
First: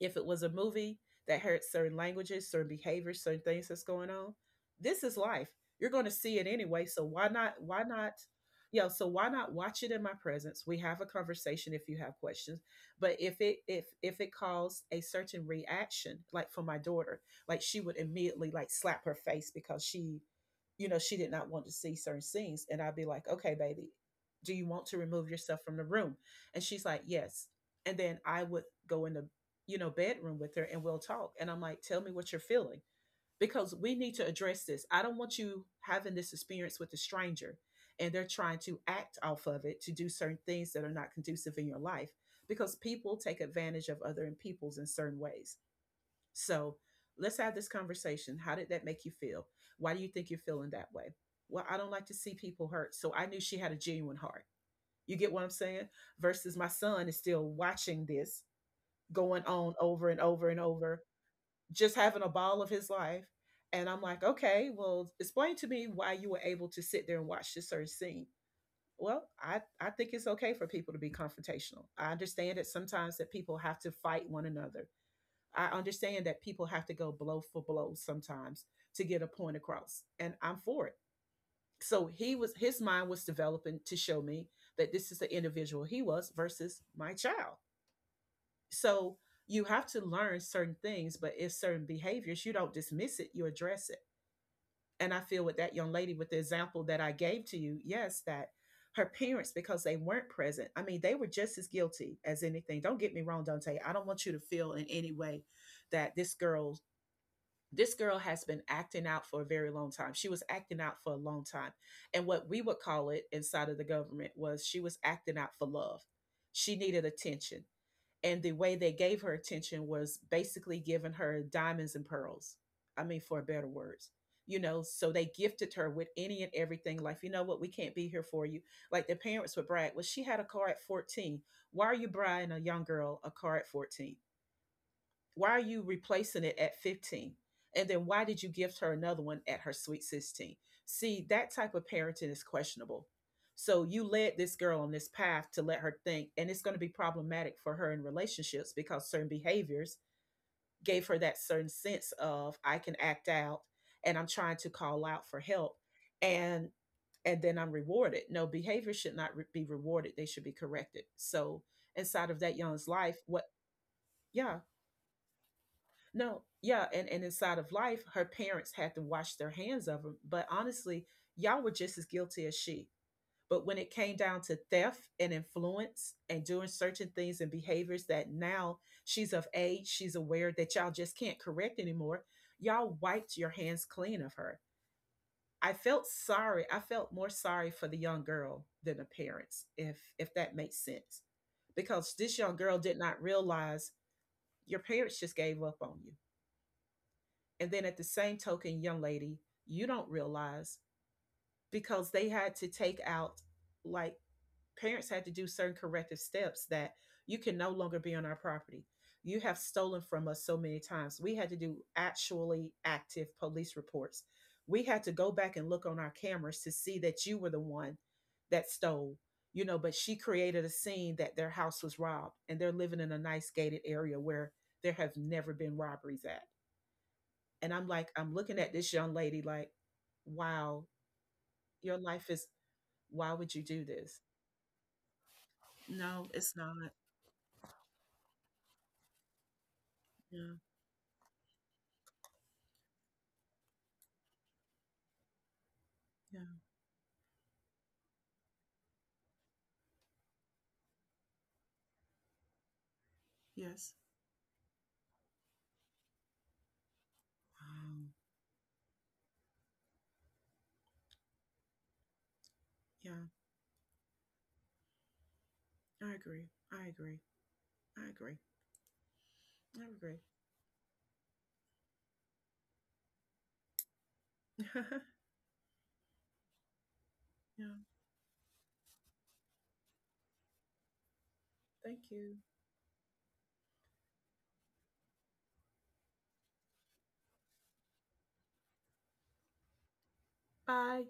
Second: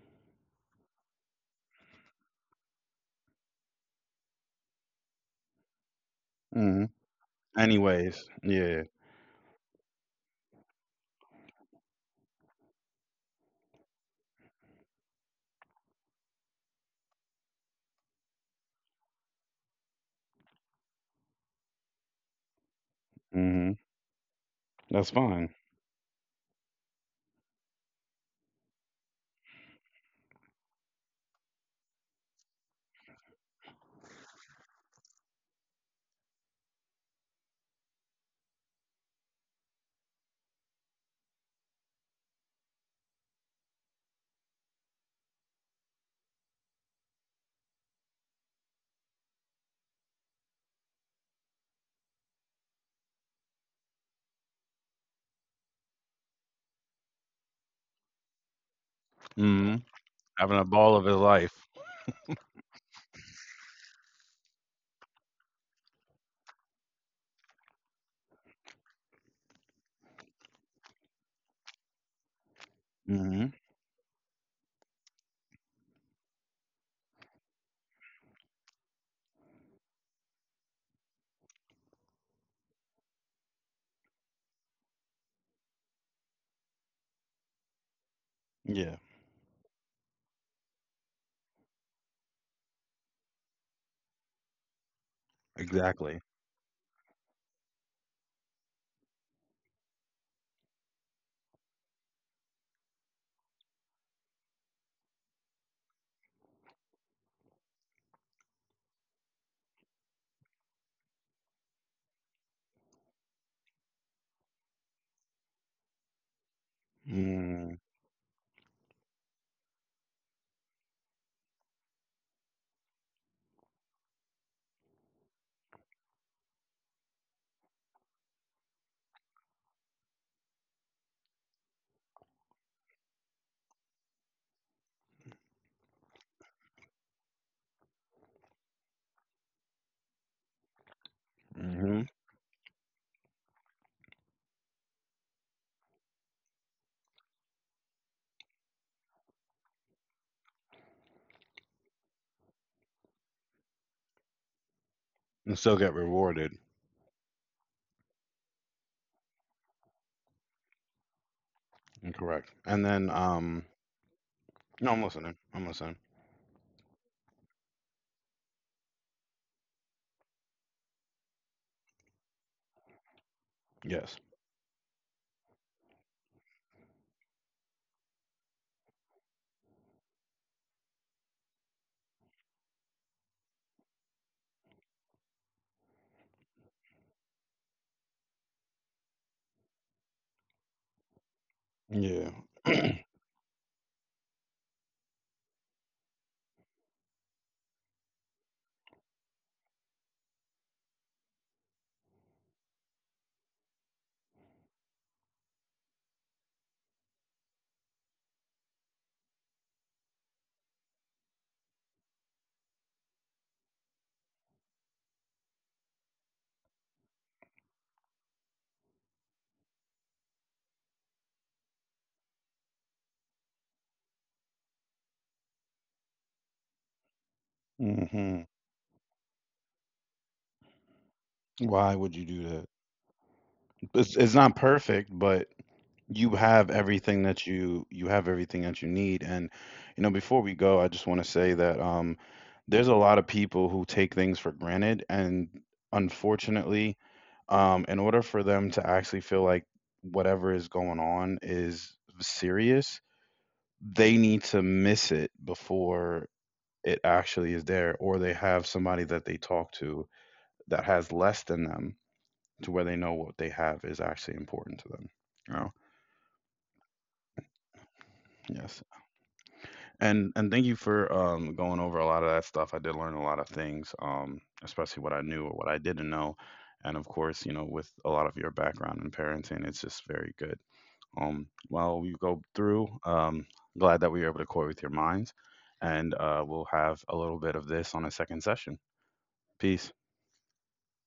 B: if it was a movie that had certain languages, certain behaviors, certain things that's going on, this is life. You're going to see it anyway.
A: Mhm.
B: So why not? Why not?
A: Anyways, yeah.
B: Yeah. So why not watch it in my presence? We have a conversation if you have questions. But if it caused a certain reaction, like for my daughter, like she would immediately like slap her face because she, you know, she did not want to see certain scenes, and I'd be like, "Okay,
A: Mhm.
B: baby, do you want to
A: That's
B: remove
A: fine.
B: yourself from the room?" And she's like, "Yes." And then I would go in the, you know, bedroom with her and we'll talk. And I'm like, "Tell me what you're feeling, because we need to address this. I don't want you having this experience with a stranger and they're trying to act off of it to do certain things that are not conducive in your life because people take advantage of other people's in certain ways. So let's have this conversation. How did that make you feel? Why do you think you're feeling that way?" "Well, I don't like to see people hurt." So I knew she had a genuine heart. You get what I'm saying? Versus my son is still watching this going
A: Hmm.
B: on over and over
A: Having
B: and
A: a ball of
B: over,
A: his life.
B: just having a ball of his life. And I'm like, "Okay, well, explain to me why you were able to sit there and watch this certain scene." "Well, I think it's okay for people to be confrontational. I understand that sometimes that
A: Hmm.
B: people have to fight one another. I understand that people have to go blow for blow sometimes to get a point across. And I'm for it." So he was, his mind was developing to show me that this is the individual he was versus my child.
A: Yeah.
B: So you have to learn certain things, but if certain behaviors, you don't dismiss it, you address it. And I feel with that young lady,
A: Exactly.
B: with the example that I gave to you, yes, that her parents, because they weren't present, I mean, they were just as guilty as anything. Don't get me wrong, Dante. I don't want you to feel in any way that this girl has been acting out for a very long time. She was acting out for a long time. And what we would call it inside of the government was she was acting out for love. She needed attention,
A: Mm-hmm.
B: and the way they gave her attention was basically giving her diamonds and pearls. I mean, for better words, you know. So they gifted her with any and everything. Like, "You know what? We can't be here for you." Like the parents would brag, "Well, she had a car at 14." Why are you buying a young girl a car at 14? Why are you replacing it at 15? And then why did you gift her another one at her sweet 16? See, that type of parenting is questionable. So you led this girl on this path to let her think, and it's going to be problematic for her in relationships because certain behaviors gave her that certain sense of "I can act out and I'm trying to call out for
A: And still
B: help
A: get rewarded.
B: and and then I'm rewarded." No, behavior should not be rewarded. They should be corrected. So inside of
A: Correct.
B: that
A: And
B: young's
A: then,
B: life, what. Yeah,
A: no, I'm listening. I'm listening.
B: no, yeah, and inside of life, her parents had to wash their hands of her. But honestly, y'all were just as guilty as she. But when it
A: Yes.
B: came down to theft and influence and doing certain things and behaviors that now she's of age, she's aware that y'all just can't correct anymore, y'all wiped your hands clean of her. I felt sorry. I felt more sorry for the young girl than the parents, if that makes sense. Because
A: Yeah.
B: this young girl did not realize your parents just gave up on you. And then at the same token, young lady, you don't realize, because they had to take out, like, parents had to do certain corrective steps that you can no longer be on our property. You have stolen from us so many times. We had to do actually active police reports. We had to go back and look on our cameras to see that you were the one that stole, you know, but she created a scene that their house was robbed and they're living in a nice gated area where there have never been robberies at. And I'm like, I'm
A: Hmm.
B: looking at this young lady like, wow,
A: Why
B: your
A: would you
B: life
A: do
B: is,
A: that?
B: why would you do this?
A: It's not perfect, but you
B: No, it's
A: have
B: not.
A: everything that you have everything that you need. And, you know, before we
B: Yeah,
A: go, I just want to say that, there's a lot of people who take things for granted, and
B: yeah,
A: unfortunately, in order for them to actually feel like whatever is going on is serious,
B: yes.
A: they need to miss it before it actually is there, or
B: Wow.
A: they have somebody that they talk to that has less than them, to where they know
B: Yeah,
A: what they have is actually important to them, you know?
B: I agree. I agree. I agree.
A: Yes.
B: I agree.
A: And thank you for, going over a lot of that stuff. I did learn a lot of things, especially what I knew or what I didn't know. And of course, you know,
B: Yeah,
A: with a lot of your background in parenting, it's just very good.
B: thank
A: While we
B: you.
A: go through, glad that we were able to core with your minds, and we'll have a little bit of this on a second session. Peace.
B: Bye.